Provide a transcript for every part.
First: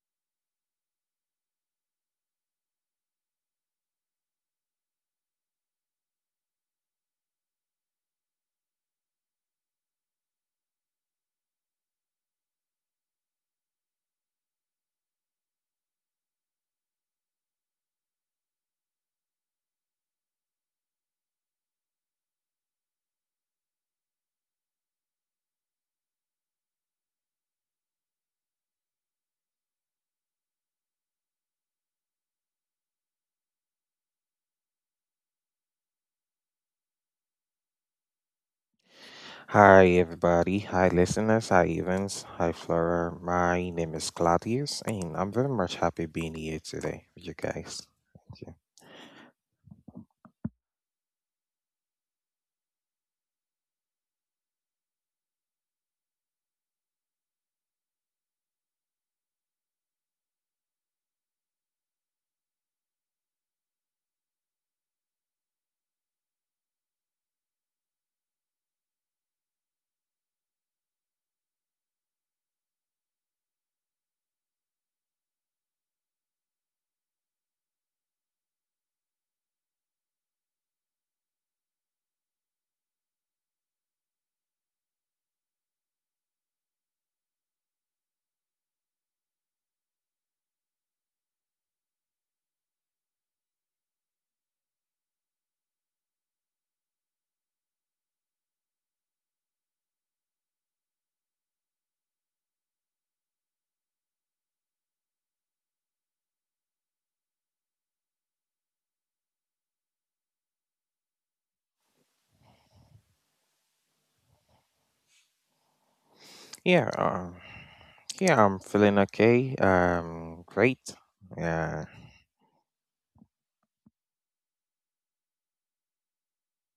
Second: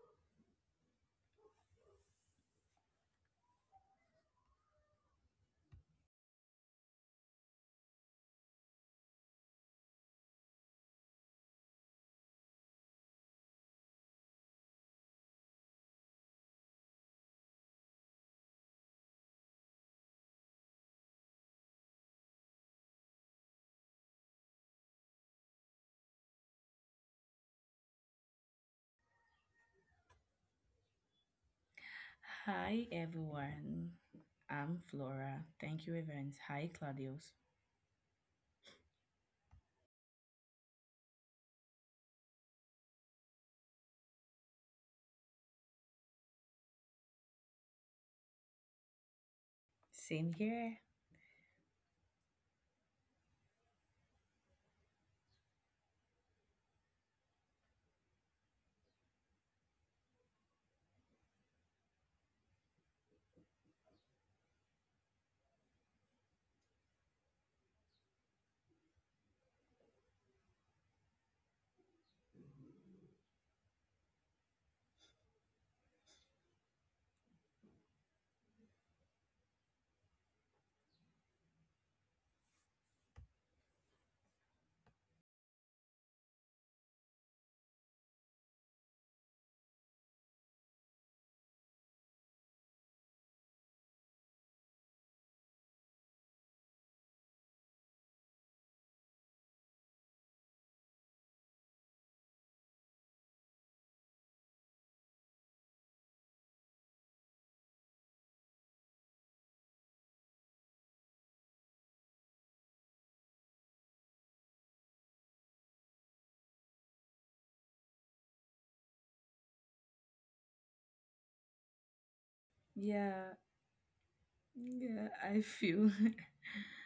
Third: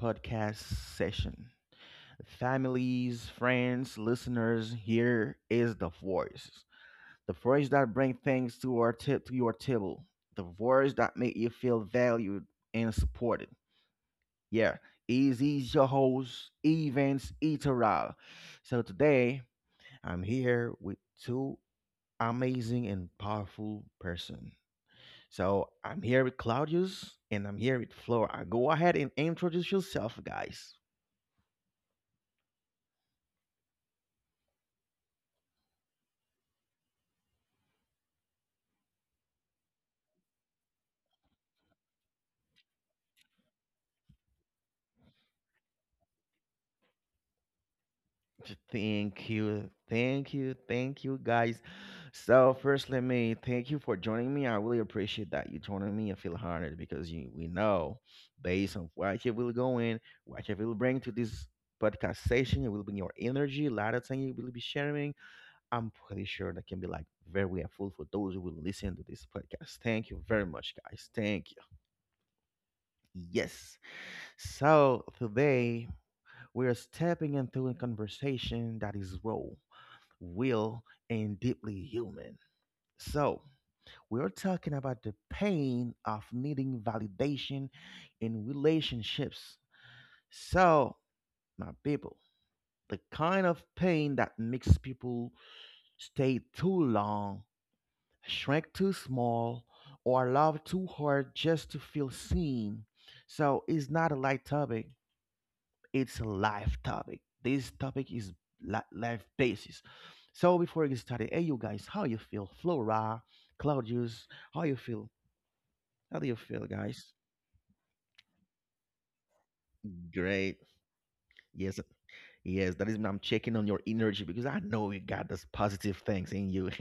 podcast session. Families, friends, listeners, here is the voice. The voice that brings things to our tip to your table. The voice that make you feel valued and supported. Yeah, is your host, Evans Iteral. So today I'm here with two amazing and powerful person. So I'm here with Claudius and I'm here with Flora. Go ahead and introduce yourself, guys. Hi everyone. I'm Flora. Thank you, Evans. Hi Claudius. Hi, everybody. Hi, listeners. Hi, Evans. Hi, Flora. My name is Claudius, and I'm very much happy being here today with you guys. Thank you. Thank you, thank Same you, here. thank you, guys. So first, let me thank you for joining me. I really appreciate that you joining me. I feel honored because you, we know, based on what you will go in, what you will bring to this podcast session, it will bring your energy, a lot of things you will be sharing. I'm pretty sure that can be like very helpful for those who will listen to this podcast. Thank you very much, guys. Thank you. Yes. So today we are stepping into a conversation that is raw, real, and deeply human. So we are talking about the pain of needing validation in relationships. So, my people, the kind of pain that makes people stay too long, shrink too small, or love too hard just to feel seen. So it's not a light topic. It's a live topic. This topic is live basis. So before we get started, hey you guys, how you feel? Flora, Claudius, how you feel? How do you feel, Yeah, guys? um, yeah, I'm feeling okay. Great. Great. Yes, Yeah, yes. That is when I'm Yeah, checking on your energy because I know you yeah. got those positive things in you.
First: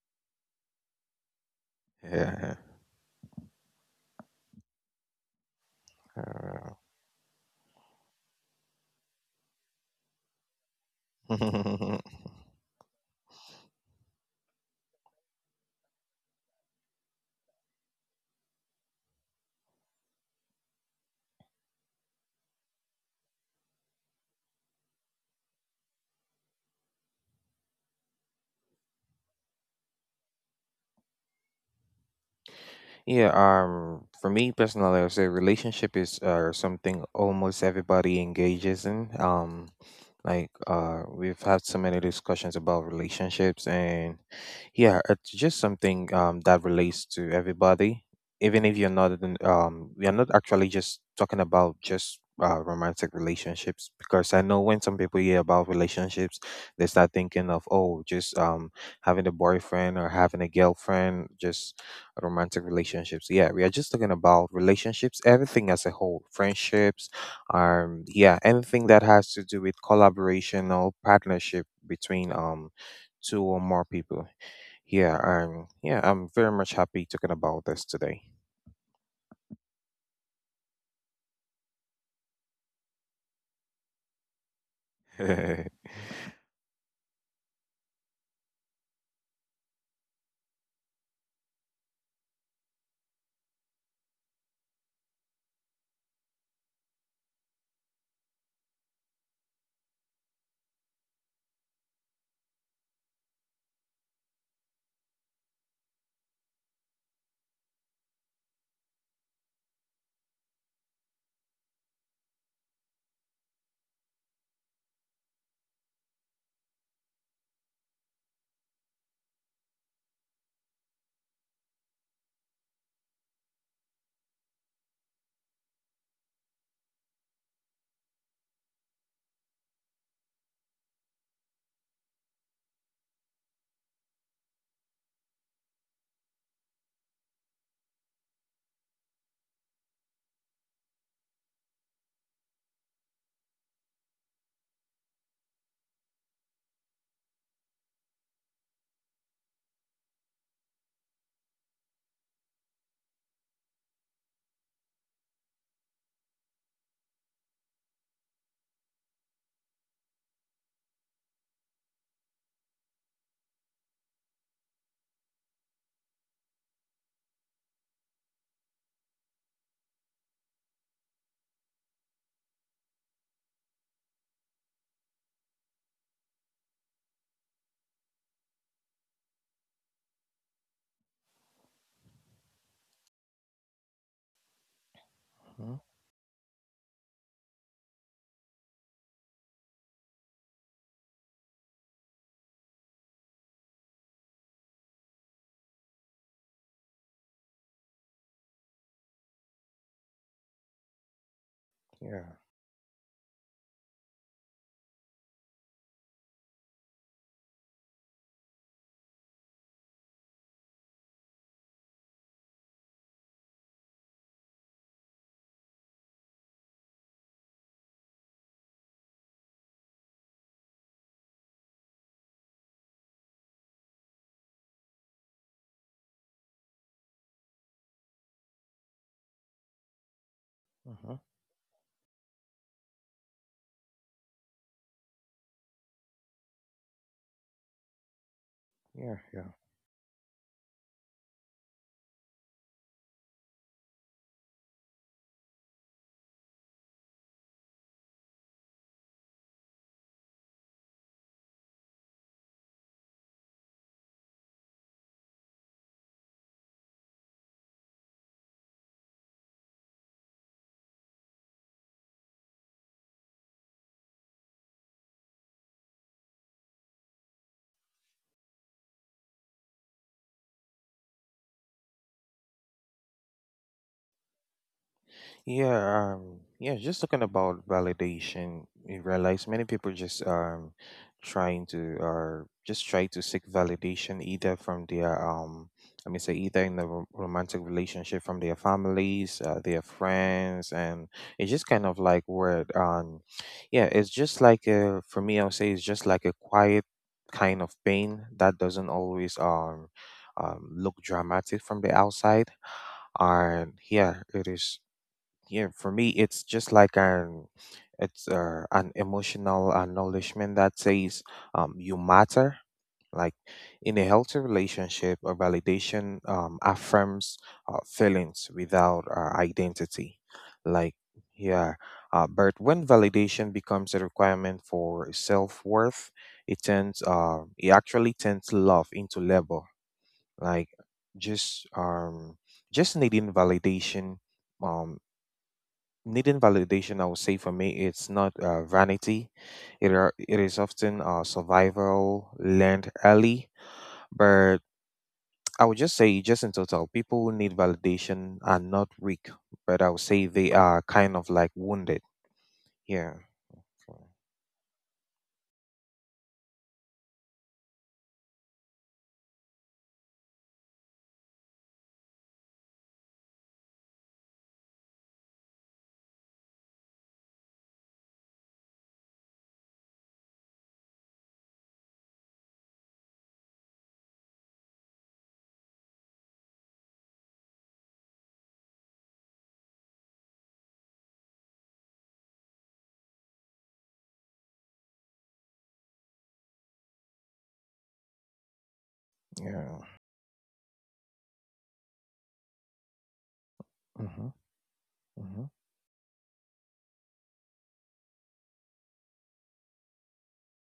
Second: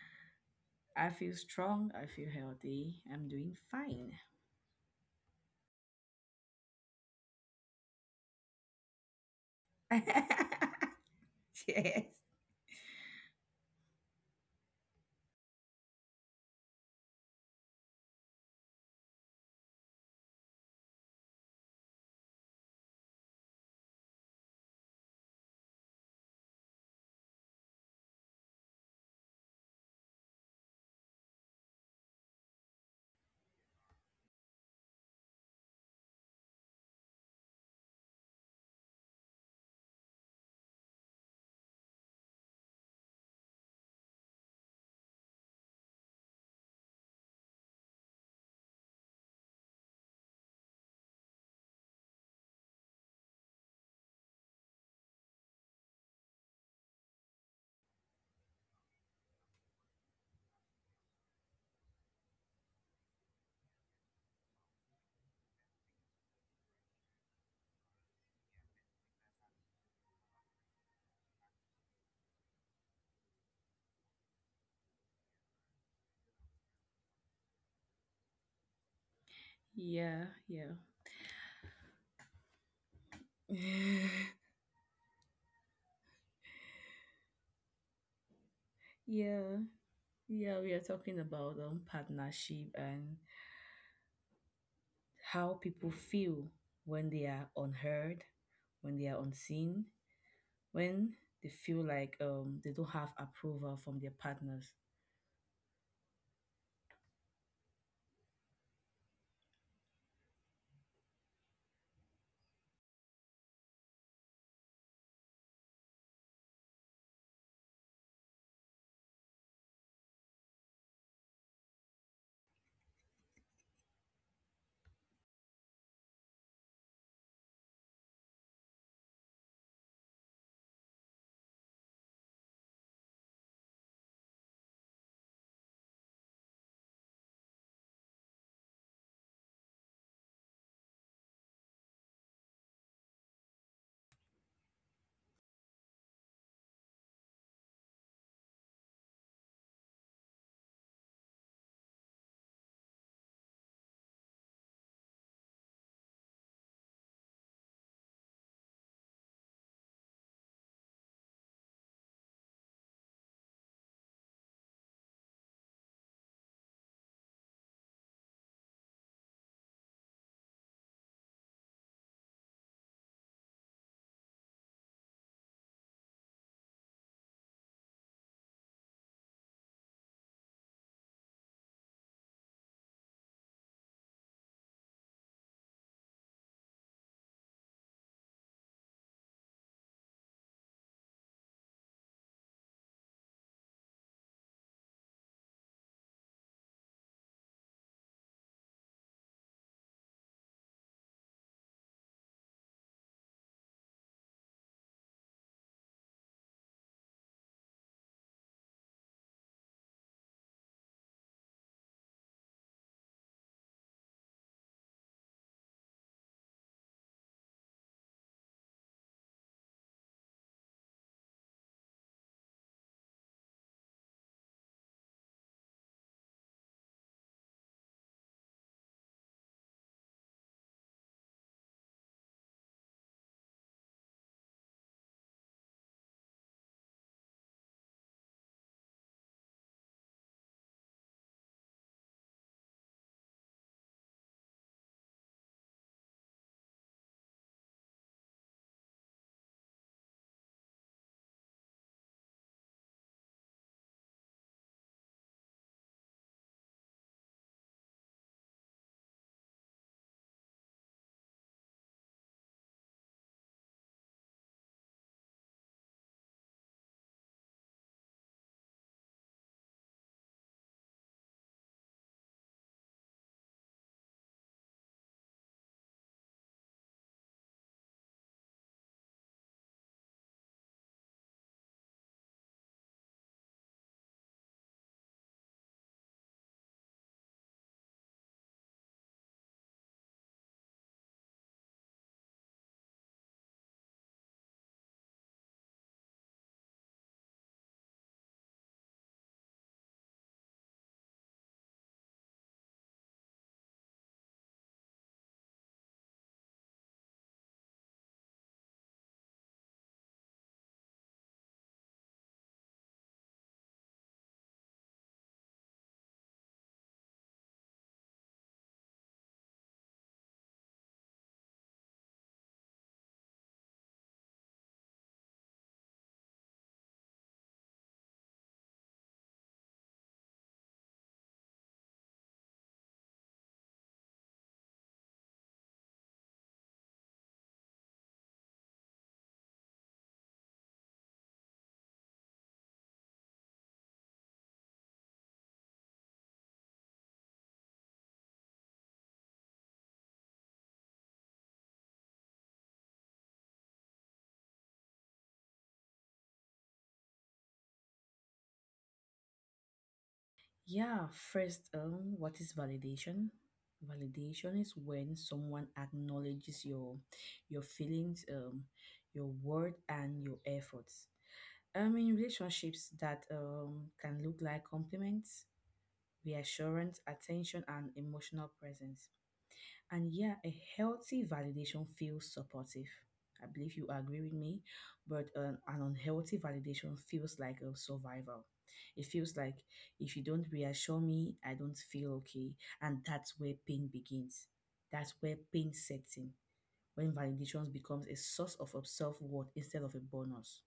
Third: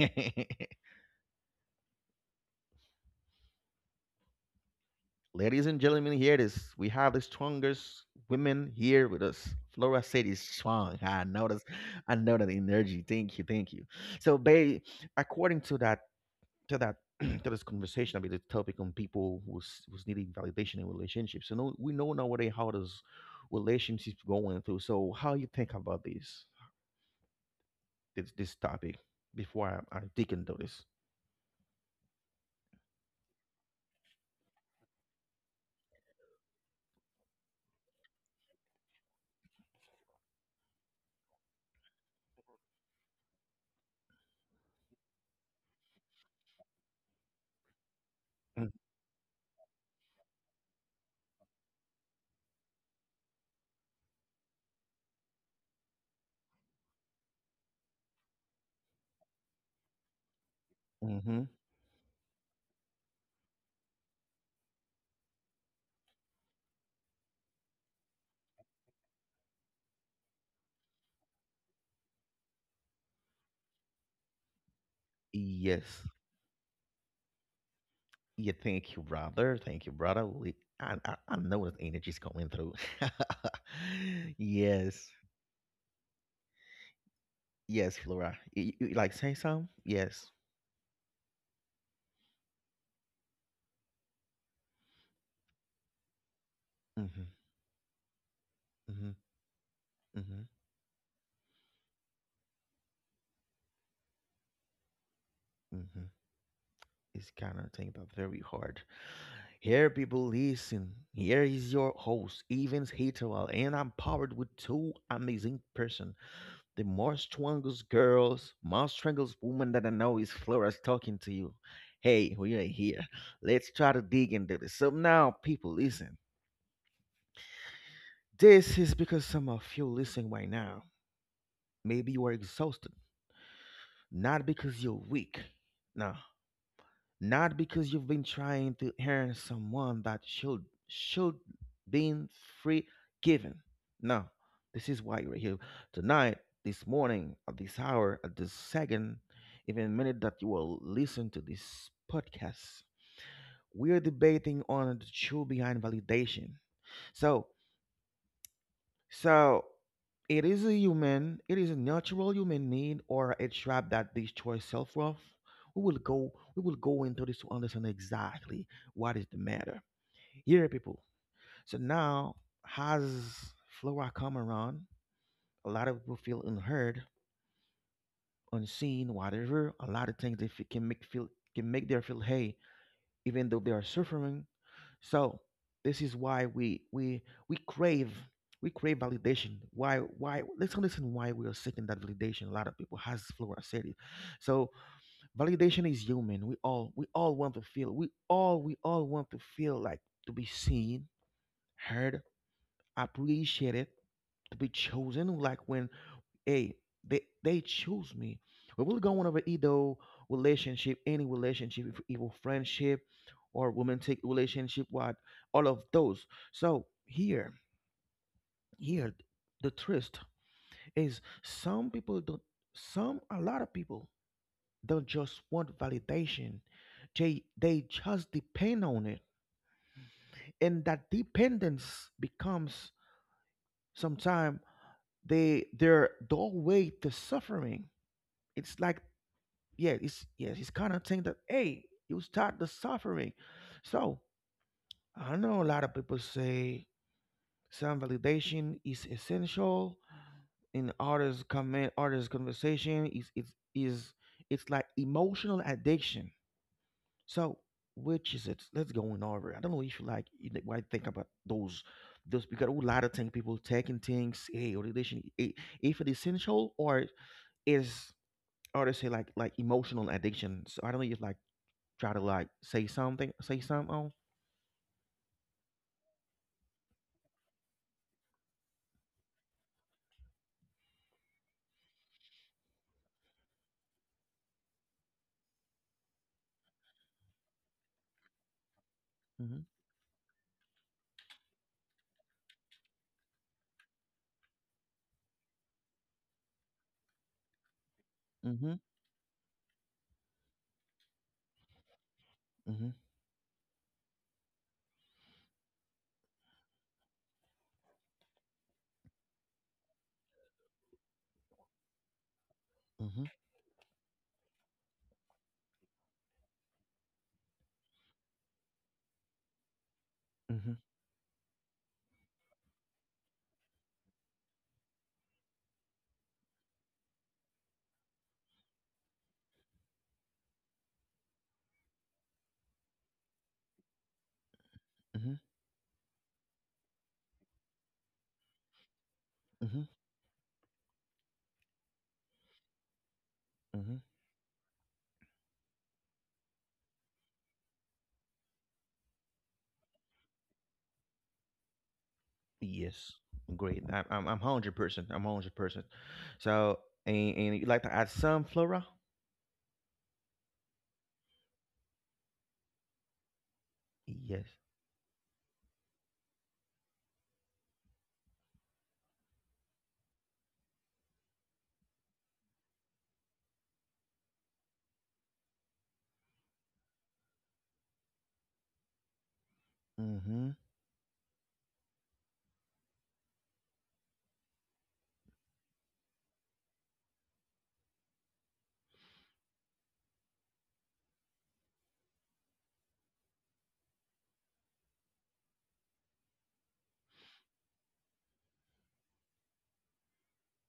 I feel strong. I feel yeah. healthy. I'm doing fine. Ladies and gentlemen, here it is. We have the strongest women here with us. Flora said is strong. I know that. uh, I Yes. know that energy. Thank you, thank you. So, babe, according to that to this conversation about the topic on people who's needing validation in relationships. So know, we know nowadays how does relationships going through. So, how you think about this this topic before I dig into this? Yeah, for me personally, I would say relationship is something almost everybody engages in. We've had so many discussions about relationships, and yeah, it's just something that relates to everybody, even if you're not in, we are not actually just talking about just romantic relationships, because I know when some people hear about relationships, they start thinking of, oh, just having a boyfriend or having a girlfriend, Mm-hmm. just romantic relationships. Yeah, we are just talking about relationships, everything as a whole: friendships, yeah, anything that has to do with collaboration or partnership between two or more people. Yeah, Yes. I'm very much happy talking about this today. Yeah. Thank you, brother. Thank you, brother. Yeah, We, yeah, I know that energy's coming through. yes. Yes, Flora. You like say yeah, some? Yes. yeah. We are talking about partnership and how people feel when Mm-hmm. they are unheard, when they Mm-hmm. are unseen, Mm-hmm. when they feel like they don't have approval from their partners. Mm-hmm. It's kind of thing, but very hard. Here, people, listen. Here is your host, Evans Hitowell, and I'm powered with two amazing person. The most strongest girls, most strongest woman that I know is Flora's talking to you. Hey, we are here. Let's try to dig into this. So now, people, listen. This is because some of you listening right now, maybe you are exhausted, not because you're weak. No, not because you've been trying to earn someone that should been free given. No, this is why we're here tonight, this morning, at this hour, at this second, even minute that you will listen to this podcast. We're debating on the truth behind validation. So so it is a human, it is a natural human need or a trap that destroys self-worth. We will go into this to understand exactly what is the matter. Here people. So now has Flora come around, a lot of people feel unheard, unseen, whatever. A lot of things they can make feel can make their feel hey, even though they are suffering, so Mhm, this is why we crave we crave validation. Why let's understand why we are seeking that validation. A lot of people has Flora said it. So validation is human. We all want to feel we all want to feel like to be seen, heard, yeah, appreciated, to be chosen. Like when hey, they choose me. We will go on over either relationship, any relationship, if evil friendship or romantic relationship, what all of those. So here, here the twist is some people don't some a lot of people don't just want validation. They just depend on it. And uh-huh, that dependence becomes sometimes they their doorway to suffering. It's like yeah, yeah. yeah, it's yes, it's kind of thing that hey, you start the suffering. So I know a lot of people say some validation is essential in others comment others conversation is it's like emotional addiction. So which is it? Let's go on over. I don't know if you like you know, what I think about those because a lot of things people taking things, hey, validation eh, if it's essential or is or they say like emotional addiction. So I don't know if like try to like say something on. Yeah, just talking about validation, you realize many people just trying to, or just try to seek validation either from their I mean say either in the romantic relationship, from their families, Mm-hmm. their friends, and it's just kind of like word yeah, it's just like for me I would say it's just like a quiet kind of pain that doesn't Mm-hmm. always look dramatic from the outside, Mm-hmm. and yeah it is. Yeah, for me it's just like an it's an emotional acknowledgement that says you matter. Mm-hmm. Like, in a healthy relationship a validation affirms feelings without identity. Mm-hmm. like yeah but when validation becomes a requirement for self-worth, it turns it actually turns love into labor. Like just um just needing validation um Mm-hmm. Needing validation, I would say for me, it's not vanity. Mm-hmm. It is often survival learned early. Mm-hmm. But I would just say, just in total, people who need validation are not weak, but I would say they are kind of like wounded. Yeah. Yes. Great. I'm 100%. I'm 100%. So and you like to add some flora? Yeah, first, what is validation? Yes. Validation is when someone acknowledges your feelings, your word, and your efforts. In relationships, that can look like compliments, reassurance, attention, and emotional presence. And yeah, Mm-hmm. a healthy validation feels supportive. I believe you agree with me, but an unhealthy validation feels like a survival. It feels like Yeah. if you don't reassure me, I don't feel okay. And that's where pain Mm-hmm. begins. That's Mm-hmm. where pain sets in, when validation becomes a source of self worth instead of a bonus.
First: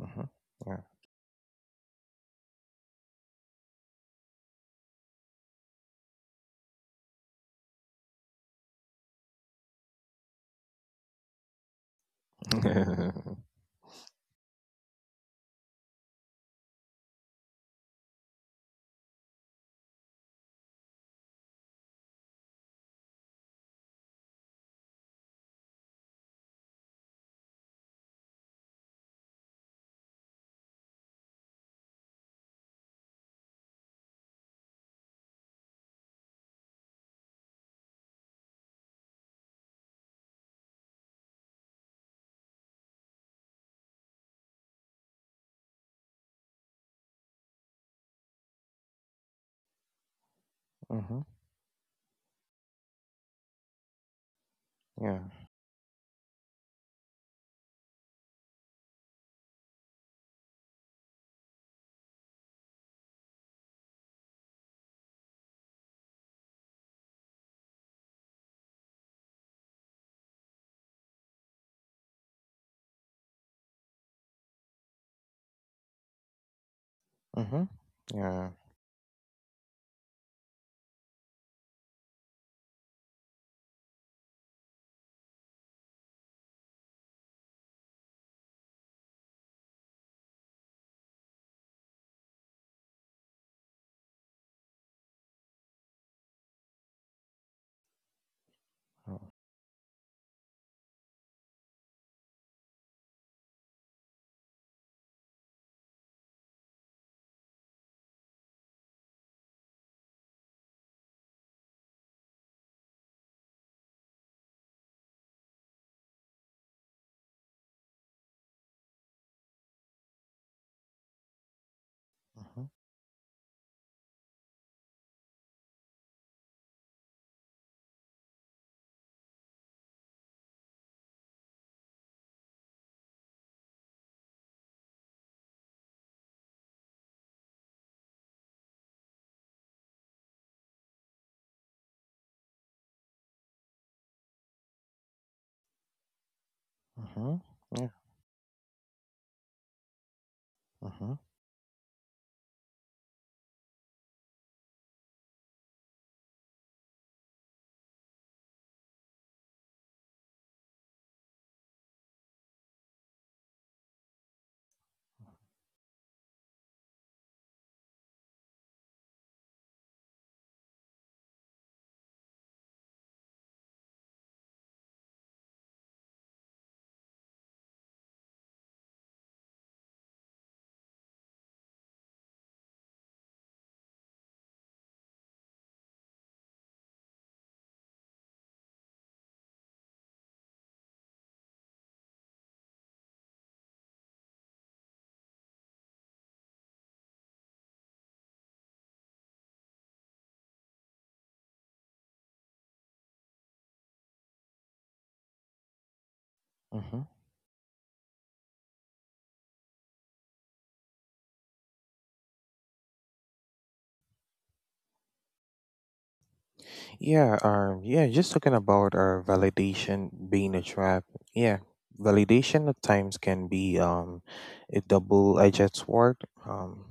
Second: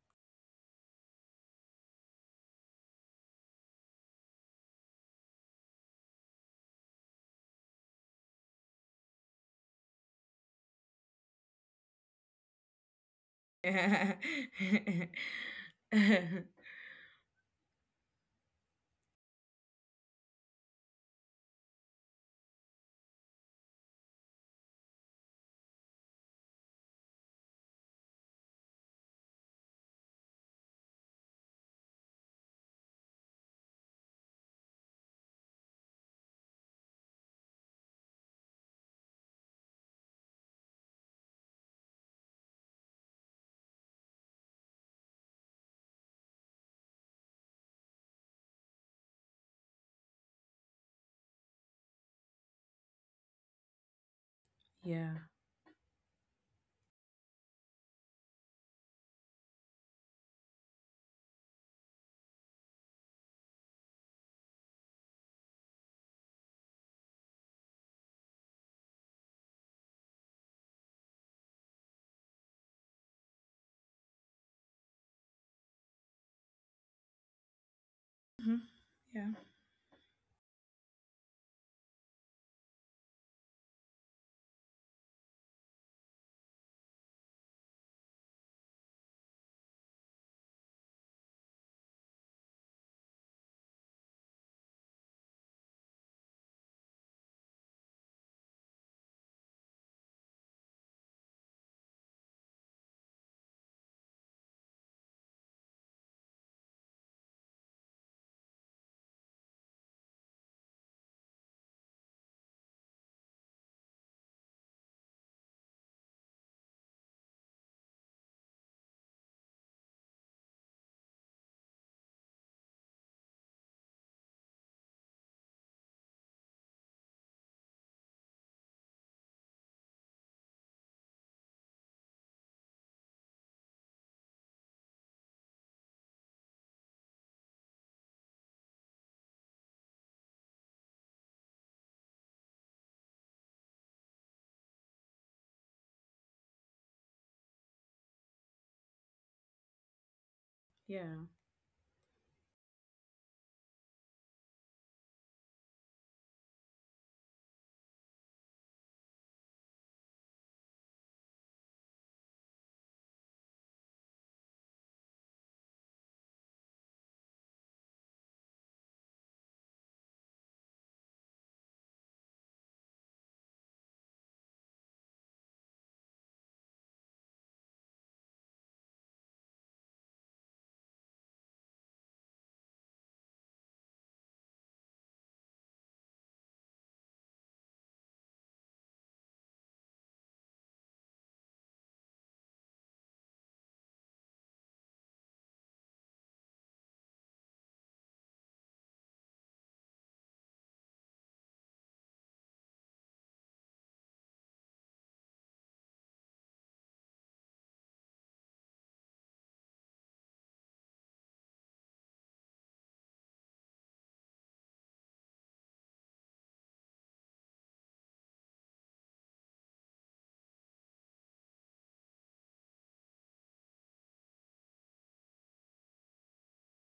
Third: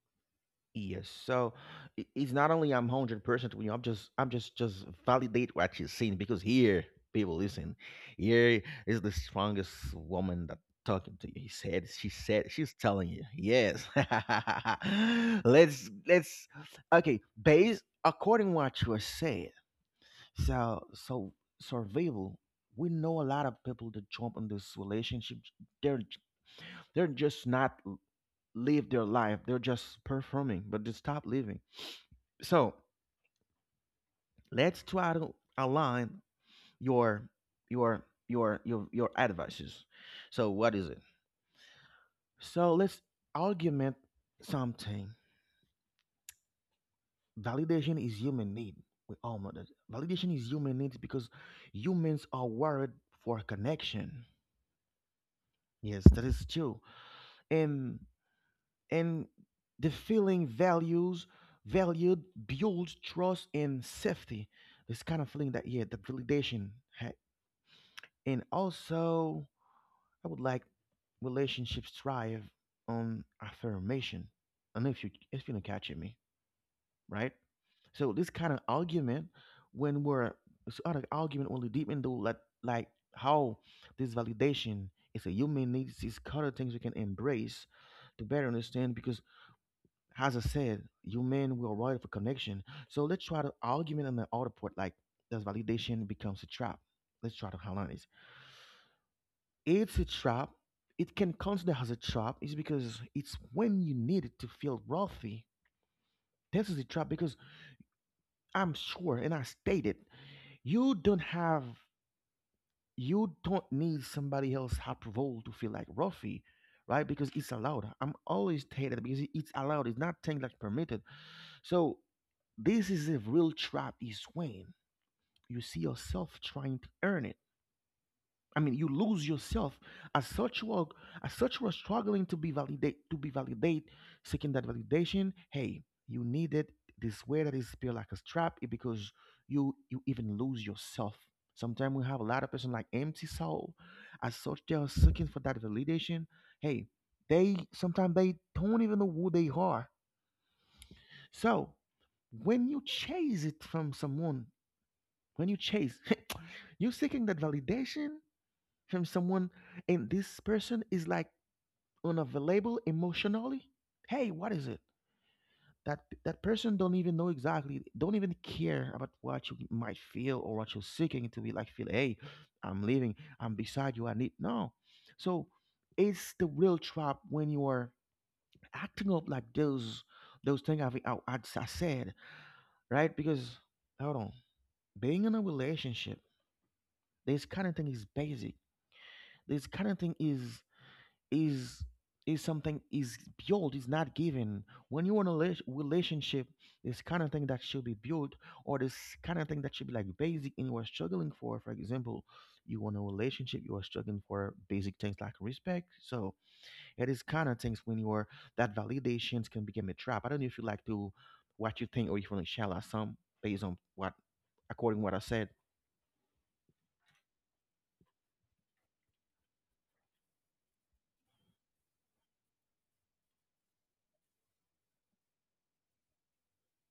Mm-hmm. Yes. So it's not only I'm 100% with you. I'm just just validate what you're saying because here people listen. Here is the strongest woman that talking to you. He said she said Yeah. she's telling you yes. Yeah. Let's okay. Based according what you said. So survival. We know a lot of people that jump in this relationship. They're they're just not live their life. They're just performing, but they stop living so let's try to align your your your advices. So what is it? So let's argument something. Validation is human need. We all know that. Validation is human needs Mm-hmm. because humans are wired for connection. Yeah. Yes, that is true. And and the feeling values valued builds trust and safety. This kind of feeling that yeah, the validation had and also I would like relationships thrive on affirmation. And if you don't catch me, right? Mm-hmm. So this Yeah. kind of Mhm. argument, Yeah. when we're this other argument only deep into like how this validation is a human needs these kind of things we can embrace to better understand because as I said, human we are wired for connection. So let's try to argument on the other part like does validation becomes a trap. Let's try to highlight this. Mm-hmm. It's a trap. It can consider as a trap is because it's when you need it to feel wealthy. This is a trap because I'm sure, and I stated, you don't have, you don't need somebody else's approval to feel like wealthy, right? Because it's allowed. I'm always stated because it's allowed. It's not thing like permitted. So this is a real trap. Is when you see yourself trying to earn it I mean, you lose yourself. As such, you are as such you are struggling to be validate, seeking that validation. Hey, you need it this way that is feel like a trap it because you even lose yourself. Sometimes we have a lot of person like empty soul. As such, they are seeking for that validation. Hey, Mm-hmm. they Yeah. sometimes they don't even know who they are. Yeah. So when you chase it from someone, when you chase, you're seeking that validation from someone and this person is like unavailable emotionally hey what is it that that person don't even know exactly don't even care about what you might feel or what you're seeking to be like feel hey I'm leaving I'm beside you I need no so it's the real trap when you are acting up like those things I said right because hold on being in a relationship this kind of thing is basic this kind of thing is is something is built is not given when you're in a relationship this kind of thing that should be built or this kind of thing that should be like basic and you're struggling for example you want a relationship you are struggling for basic things like respect so Mm-hmm. it is kind of things when you are that validations can become a trap. I don't know if you like to what you think or if you want to share us some based on what according to what I said. Yeah, just talking about our validation being a trap. Yeah, validation at times can be a double-edged sword. Um,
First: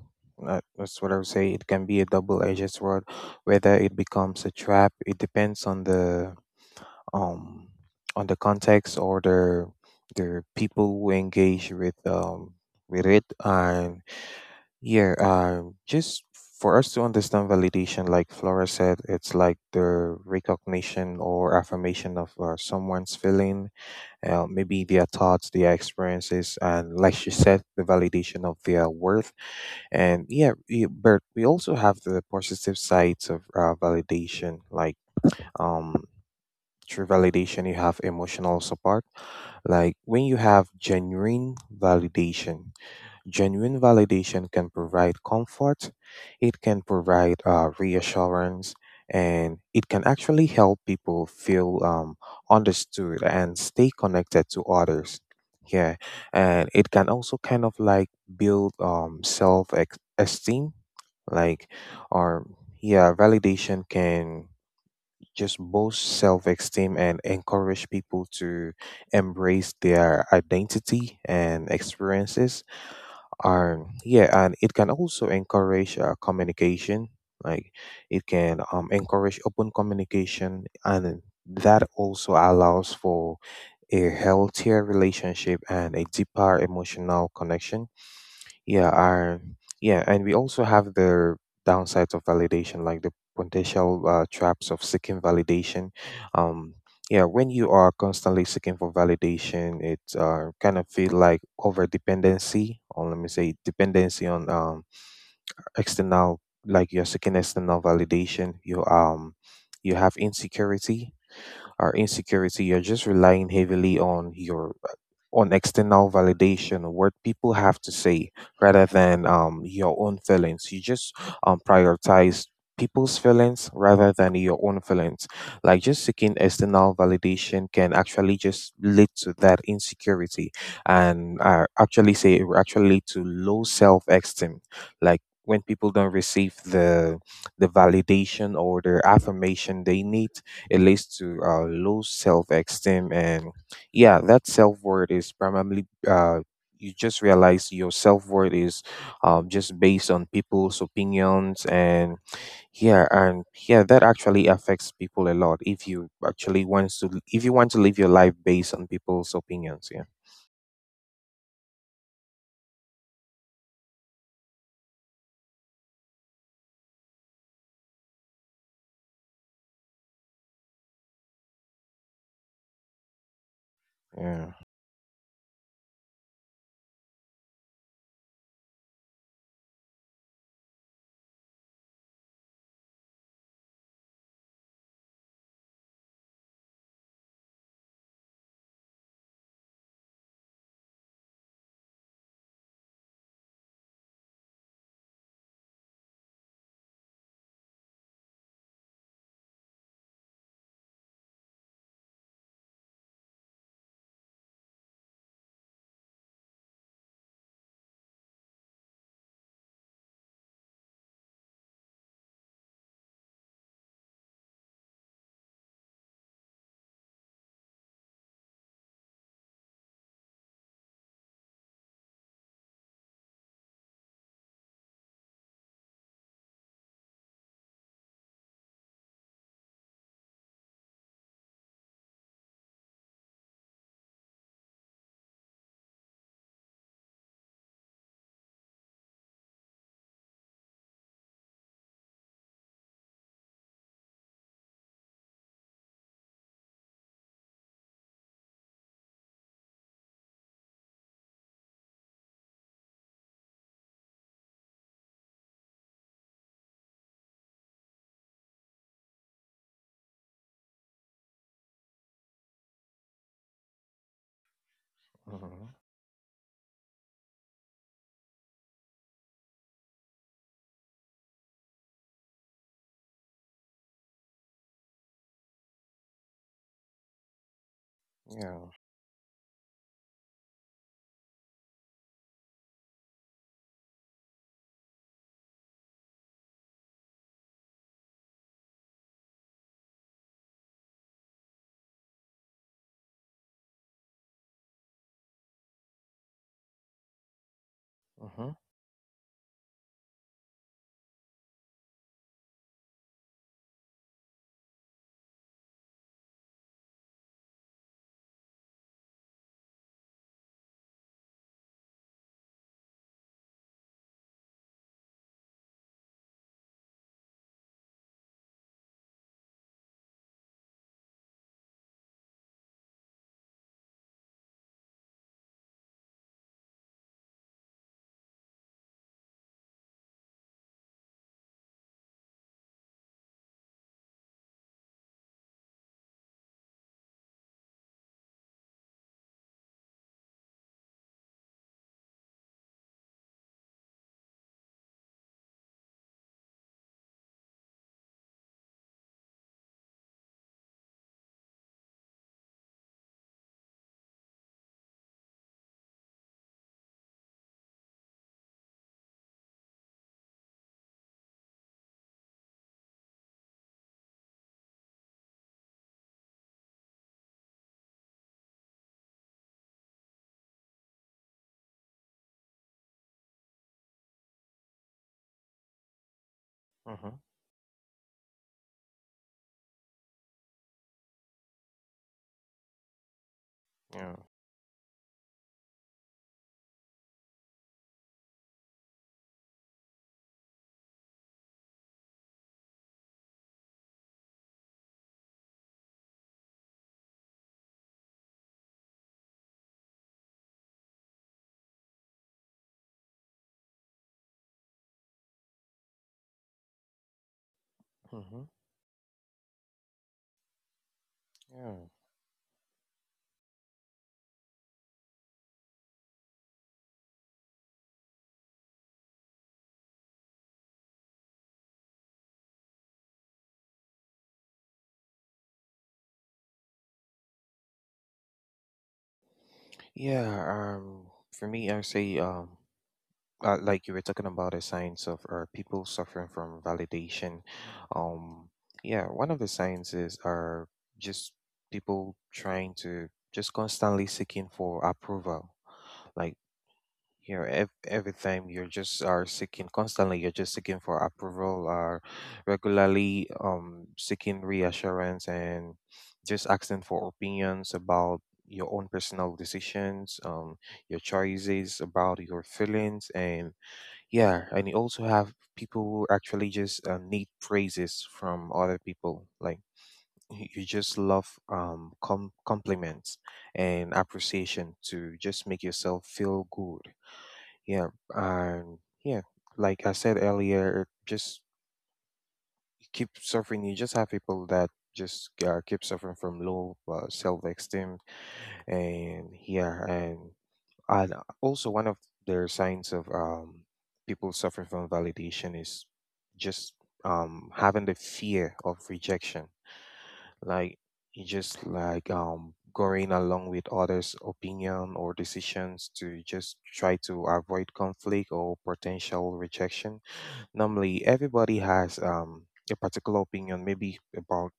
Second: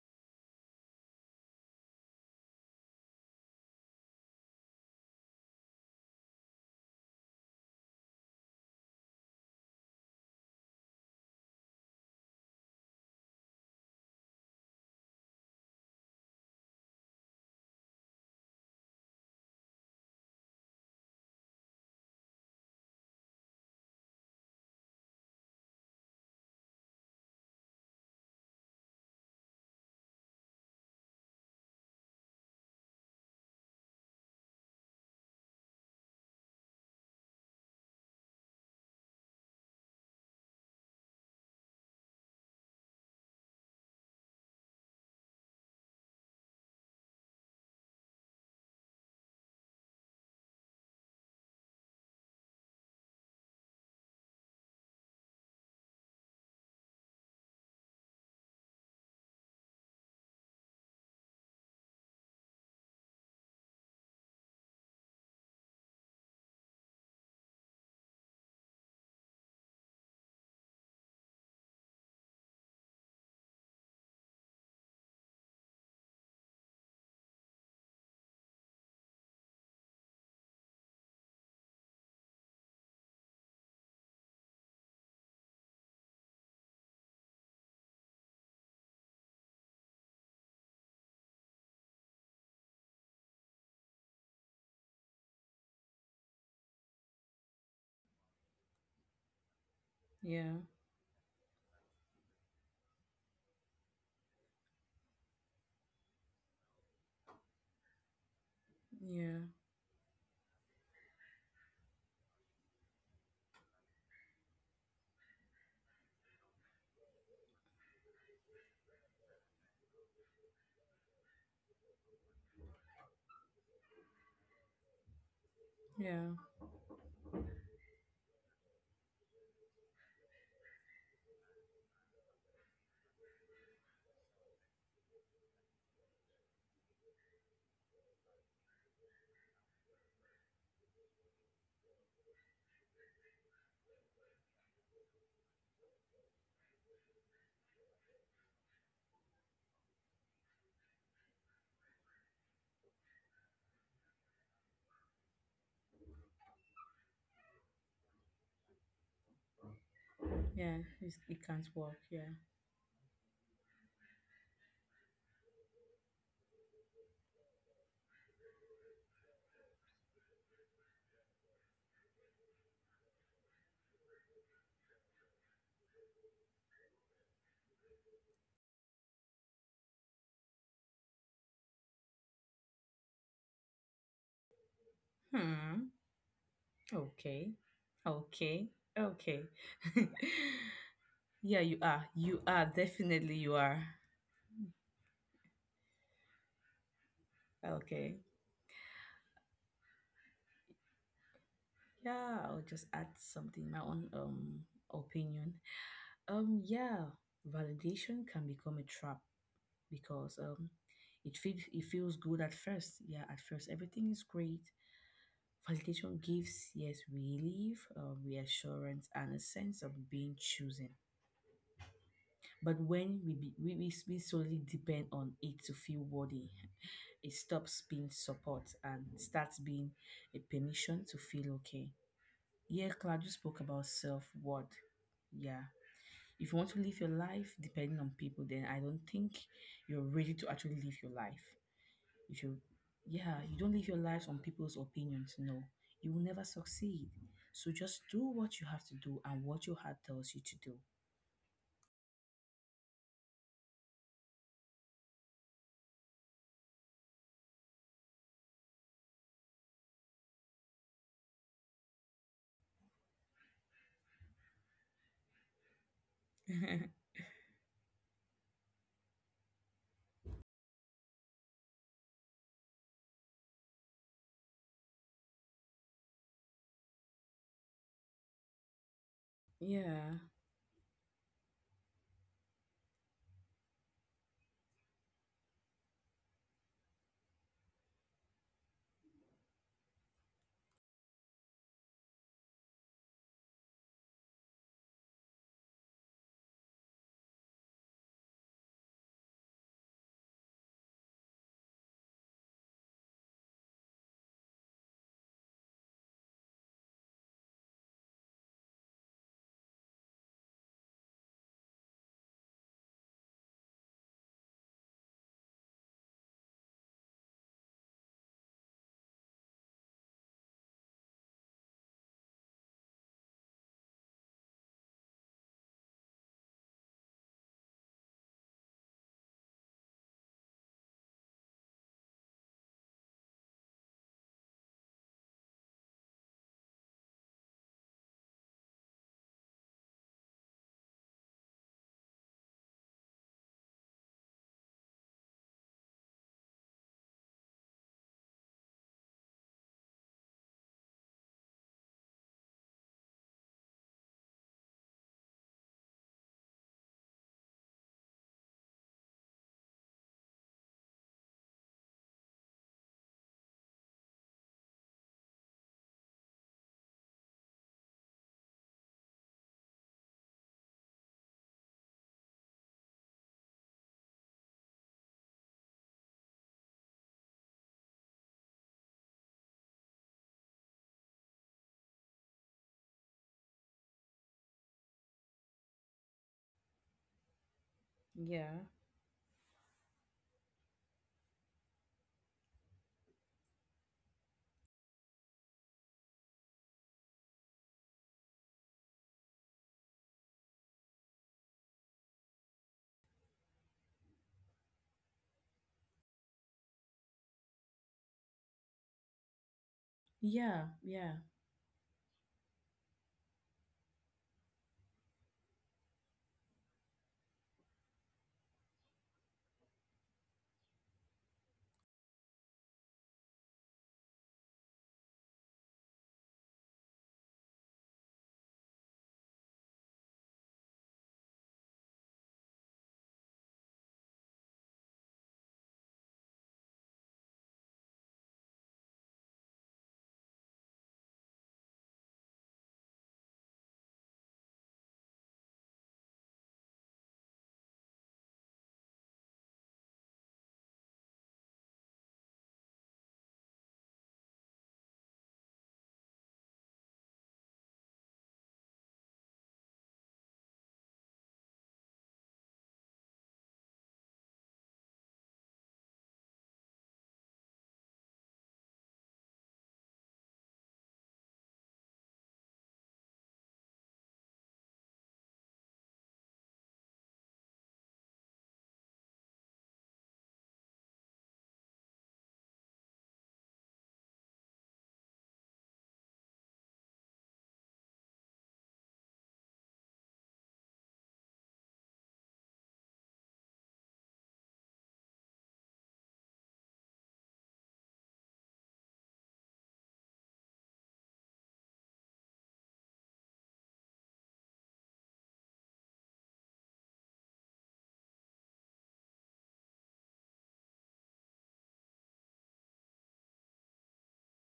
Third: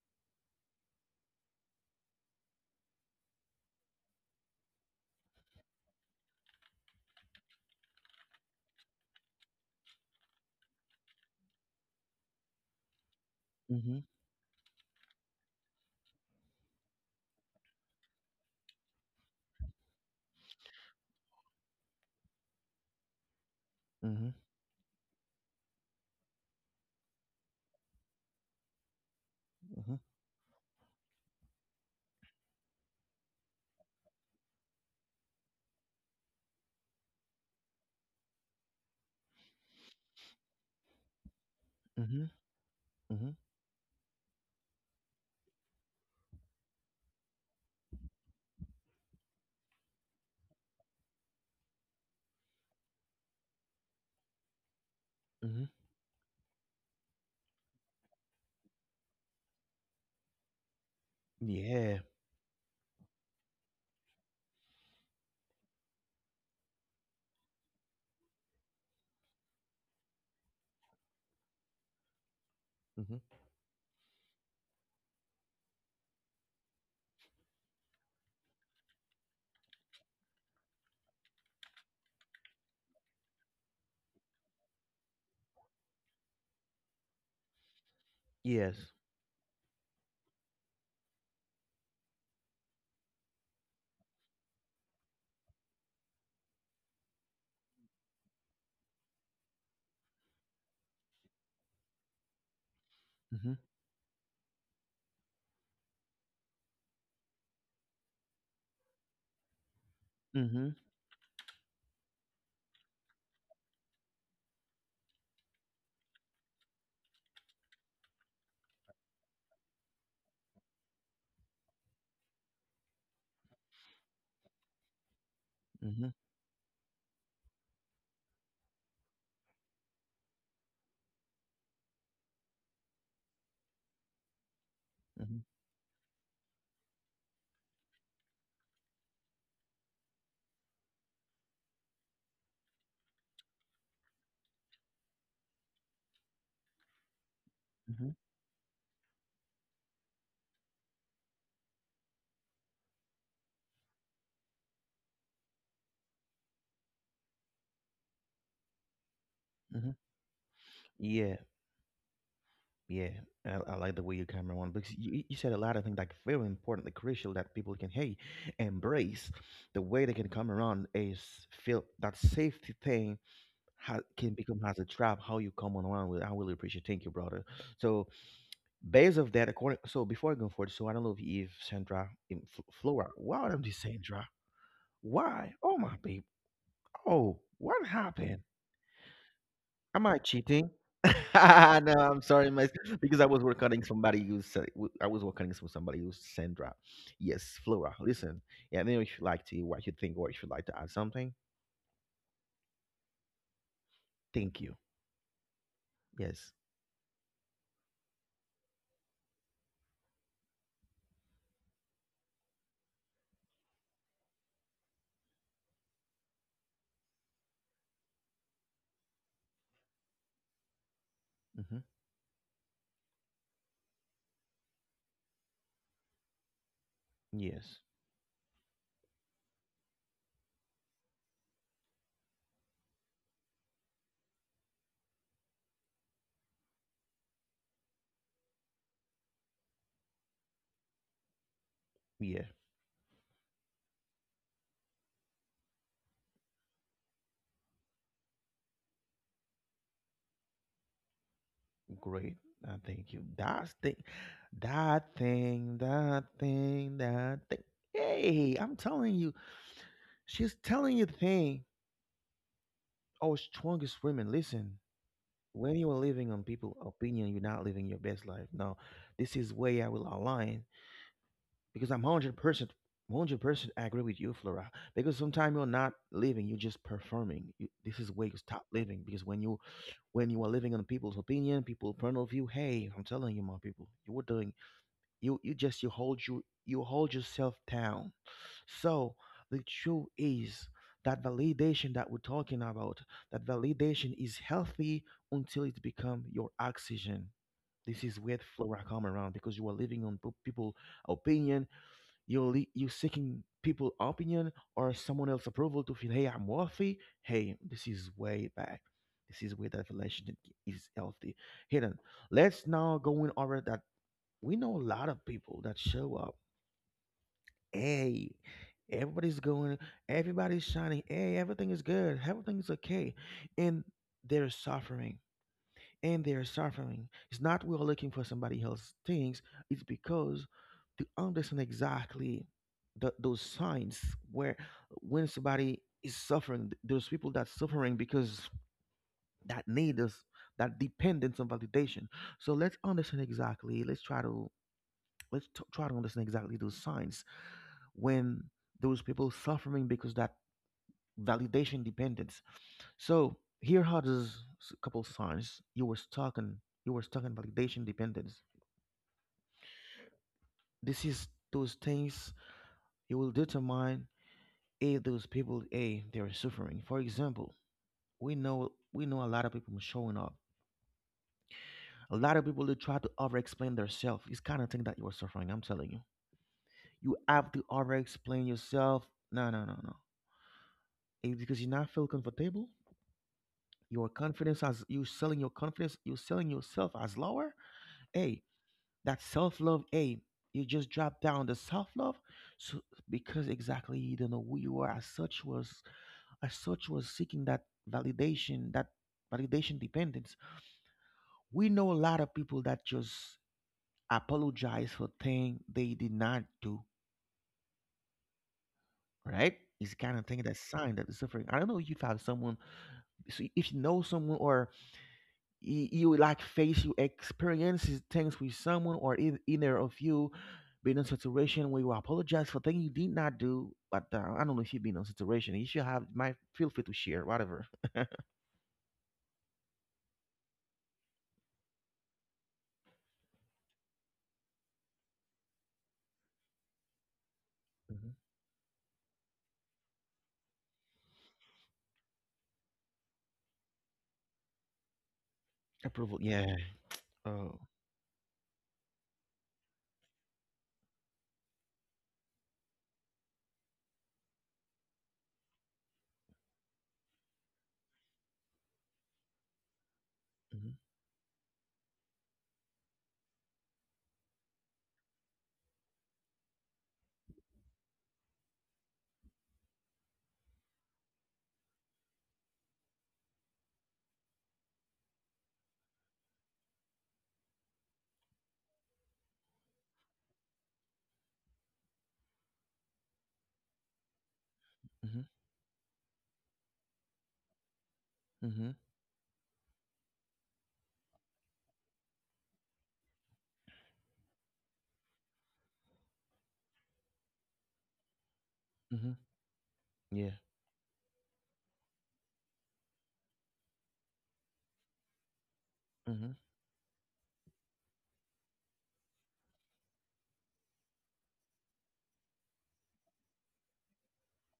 that's what I would say. It can be a double-edged sword. Whether it becomes a trap, it depends um on the context, or the people who engage with it. Mm-hmm. Just for us to understand validation, like Flora said, it's like the recognition or affirmation of someone's feeling, Mm-hmm. Maybe their thoughts, their experiences, and, like she said, the validation of their worth. Mm-hmm. And yeah, but we also have the positive sides of validation. Like um, through validation, you have emotional support. Like, when you have genuine Mm-hmm. validation, Mm-hmm. genuine validation can provide comfort, it can provide reassurance, and it can actually help people feel understood and stay connected to others. Mm-hmm. Yeah, and it can also kind of like build esteem, like, Yeah. or yeah, validation can just boost self esteem and encourage people to embrace their identity and experiences. Mm-hmm. Yeah, and it can also encourage communication. Like, it can encourage open communication, and that also allows for a healthier relationship and a deeper emotional connection. Yes. Yeah, I, yeah, and we also have the downsides of validation, like the potential traps of seeking validation. Um, yeah, when you are constantly seeking for validation, it Yeah. kind of feel like over dependency, or let me Mm-hmm. say dependency on external, like you're seeking external validation. Yeah. You have Mm-hmm. insecurity. Or insecurity, you're just relying heavily on your on external validation, or what people have to say rather than your own feelings. You just prioritize people's feelings rather than your own feelings. Like, just Mm-hmm. Yeah. seeking external validation can actually just lead to that insecurity and actually say it will actually lead to low self esteem. Like, Mm-hmm. when people don't receive the validation or the affirmation they need, it leads to low self esteem, and yeah, that self-worth is primarily you just realize your Mm-hmm. self-worth is just based on people's opinions. And yeah and Yeah, that actually affects people a lot if you actually wants to if you want to live your life based on people's Hmm. opinions. Yeah, Yeah, it's, Yeah, it can't work. Yeah. yeah. I like the way you camera on because you said a lot of things like very important, like crucial that people can hey embrace the way they can come around is feel that safety thing can yeah, become as a trap. How you come around with I really appreciate. Thank you, brother. So based of that, according so before I go forward, so I don't know if Sandra, in Flora, why am I saying Sandra? Why? Oh Hmm. my babe. Oh, Okay. what happened? Okay. Okay. Am I cheating? Yeah, you No, are. I'm You sorry, are my, because I definitely was you are. recording somebody who said I was recording with somebody who's Sandra. Yes, Flora. Okay. Listen, yeah. Then if you like to, what you think, or if you like to add something, Yeah, I'll just add something my own thank you. opinion. Yes. Yeah, validation can become a trap because it feels good at first. Yeah, at first everything is great. Validation gives yes relief, reassurance, and a sense of being chosen. Hmm. But when we, be, we solely depend on it to feel worthy, it Yes. stops being support and starts being a permission to feel okay. Yeah, Claudio spoke about self worth. Yeah. If you want to live your life depending on people, then I don't think you're ready to actually live your life. Yeah. If you, yeah, you don't live your life on people's opinions, no. You will never succeed. So just do what you have to do and what your heart tells you to do. Great. Thank you. That thing, that thing, that thing, that thing. Hey, I'm telling you, she's telling you the thing. Oh, strongest women. Listen, hmm, when you are living on people's opinion, you're not living your best life. No, this is where I will align because I'm 100%, 100% agree with you, Flora. Because sometimes you're not living, you're just performing. You, this is where you stop yeah, living because Yeah, when you are living on people's opinion, people's point of view, hey, I'm telling you, my people, you were doing, you just you hold, you hold yourself down. So the truth is that validation that we're talking about, that validation is healthy until it become your oxygen. This is where the hmm, flora come around because you are living on people opinion. You're seeking people opinion or someone else approval to feel, hey, I'm worthy. Hey, this is way back. This is where that relationship is healthy. Hidden. Let's now go in over that. We know a lot of people that show up, hey, everybody's going, everybody's shining, hey, everything is good, everything is okay. And they're suffering. And they're suffering. It's not we're looking for somebody else's things, it's because to understand exactly those signs where when somebody is suffering, those people that suffering because that need us, that dependence on validation. So let's understand exactly. Let's try to understand exactly those signs when those people suffering because that validation dependence. So here are those couple signs you were stuck in validation dependence. This is those things you will determine if those people a they are suffering. For example, we know a lot of people showing up. A lot of people who try to over explain themselves. It's kind of thing that you are suffering. I'm telling you. hmm, You have to over explain yourself. No, no, no, no. It's because you not feel comfortable. Your yeah, confidence, as you selling your confidence, you selling yourself as lower. Hey, yeah, that self love. Hey, you just drop down the self love, so because exactly you don't know who you are, as such was seeking that validation dependence. We know a lot of people that just apologize for thing they did not do. hmm, Right? It's kind of thing, that sign that yeah. is suffering. I don't yeah, know if you have someone, so if you know someone or you like face you experiences things with someone or either of you been in a situation where you apologize for things you did not do, but I don't know if you've been in a situation. If you have, might feel free to share whatever. yeah. For me I say Like you were talking about the signs of people suffering from validation, Hmm. um yeah, one of the signs is are just people trying to just constantly seeking for approval. Approval, Like, yeah. you know, Oh. Every time you're just are seeking, constantly you're just seeking for approval, or regularly seeking reassurance, and just asking for opinions about your own personal decisions, your choices, about your feelings. And Yeah, and you also have people who actually just need praises from other people. Like, you just love compliments and appreciation to just make yourself feel good. Yeah, and yeah, like I said earlier, just keep suffering. You just have people that Hmm. just keep suffering from low self-esteem, Hmm. Hmm. and yeah, and also, one of the signs of people suffering from validation is just having the fear of Hmm. rejection. Yeah. Like, you just like going along with others' opinion or decisions to Hmm. just try to avoid conflict or potential rejection. Normally, everybody has a particular opinion, maybe about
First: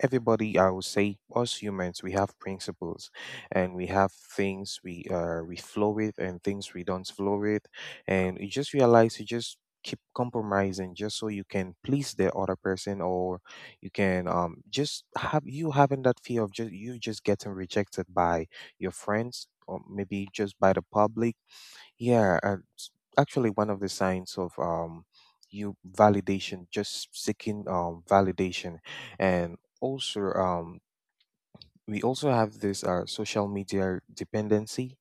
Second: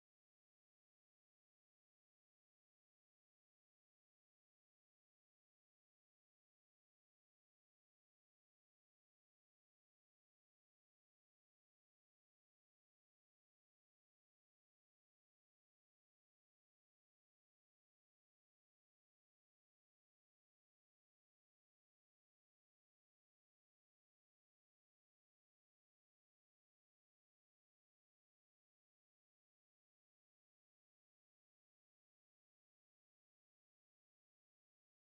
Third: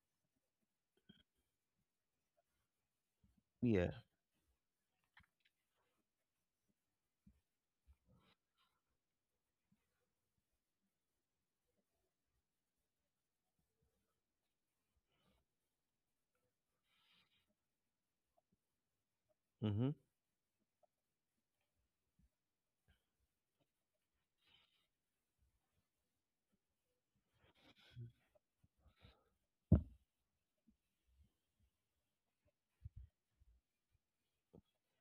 everybody. I would say, us humans, we have principles, and we Yeah. have things we flow with and things we don't flow with. And you just realize you just keep compromising just so you can please the other person, or you can just have you having that fear of just you just getting rejected by your friends, Hmm. or Hmm. maybe just by the public. Yeah, and actually, one of the signs of you validation, just seeking validation, and also we also have this social media dependency.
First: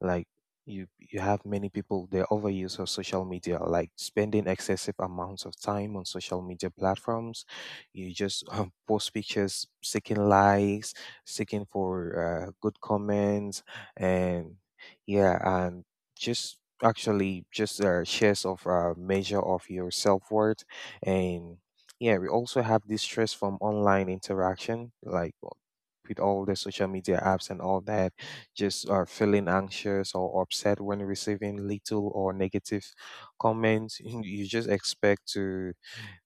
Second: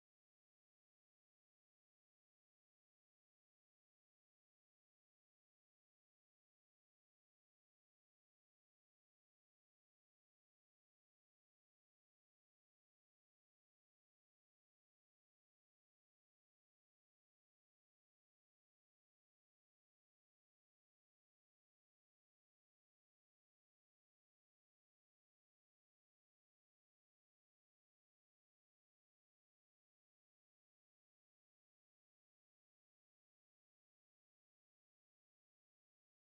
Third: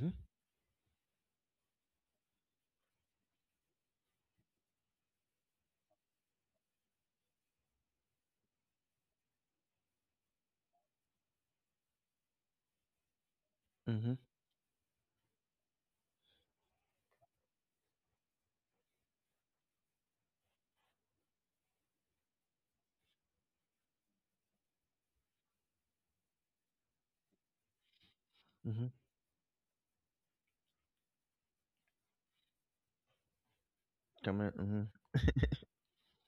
Like, you have many people, their overuse of social media, like spending excessive amounts of time on social media platforms. You just post pictures seeking likes, seeking for good comments, Hmm. and yeah, and just actually just shares of measure of your self-worth. And yeah, we also have this stress from online interaction. Like, with all the social media apps and all that, just Hmm. are feeling anxious or upset when receiving little or negative comments. You Come you on. just Hmm. expect to,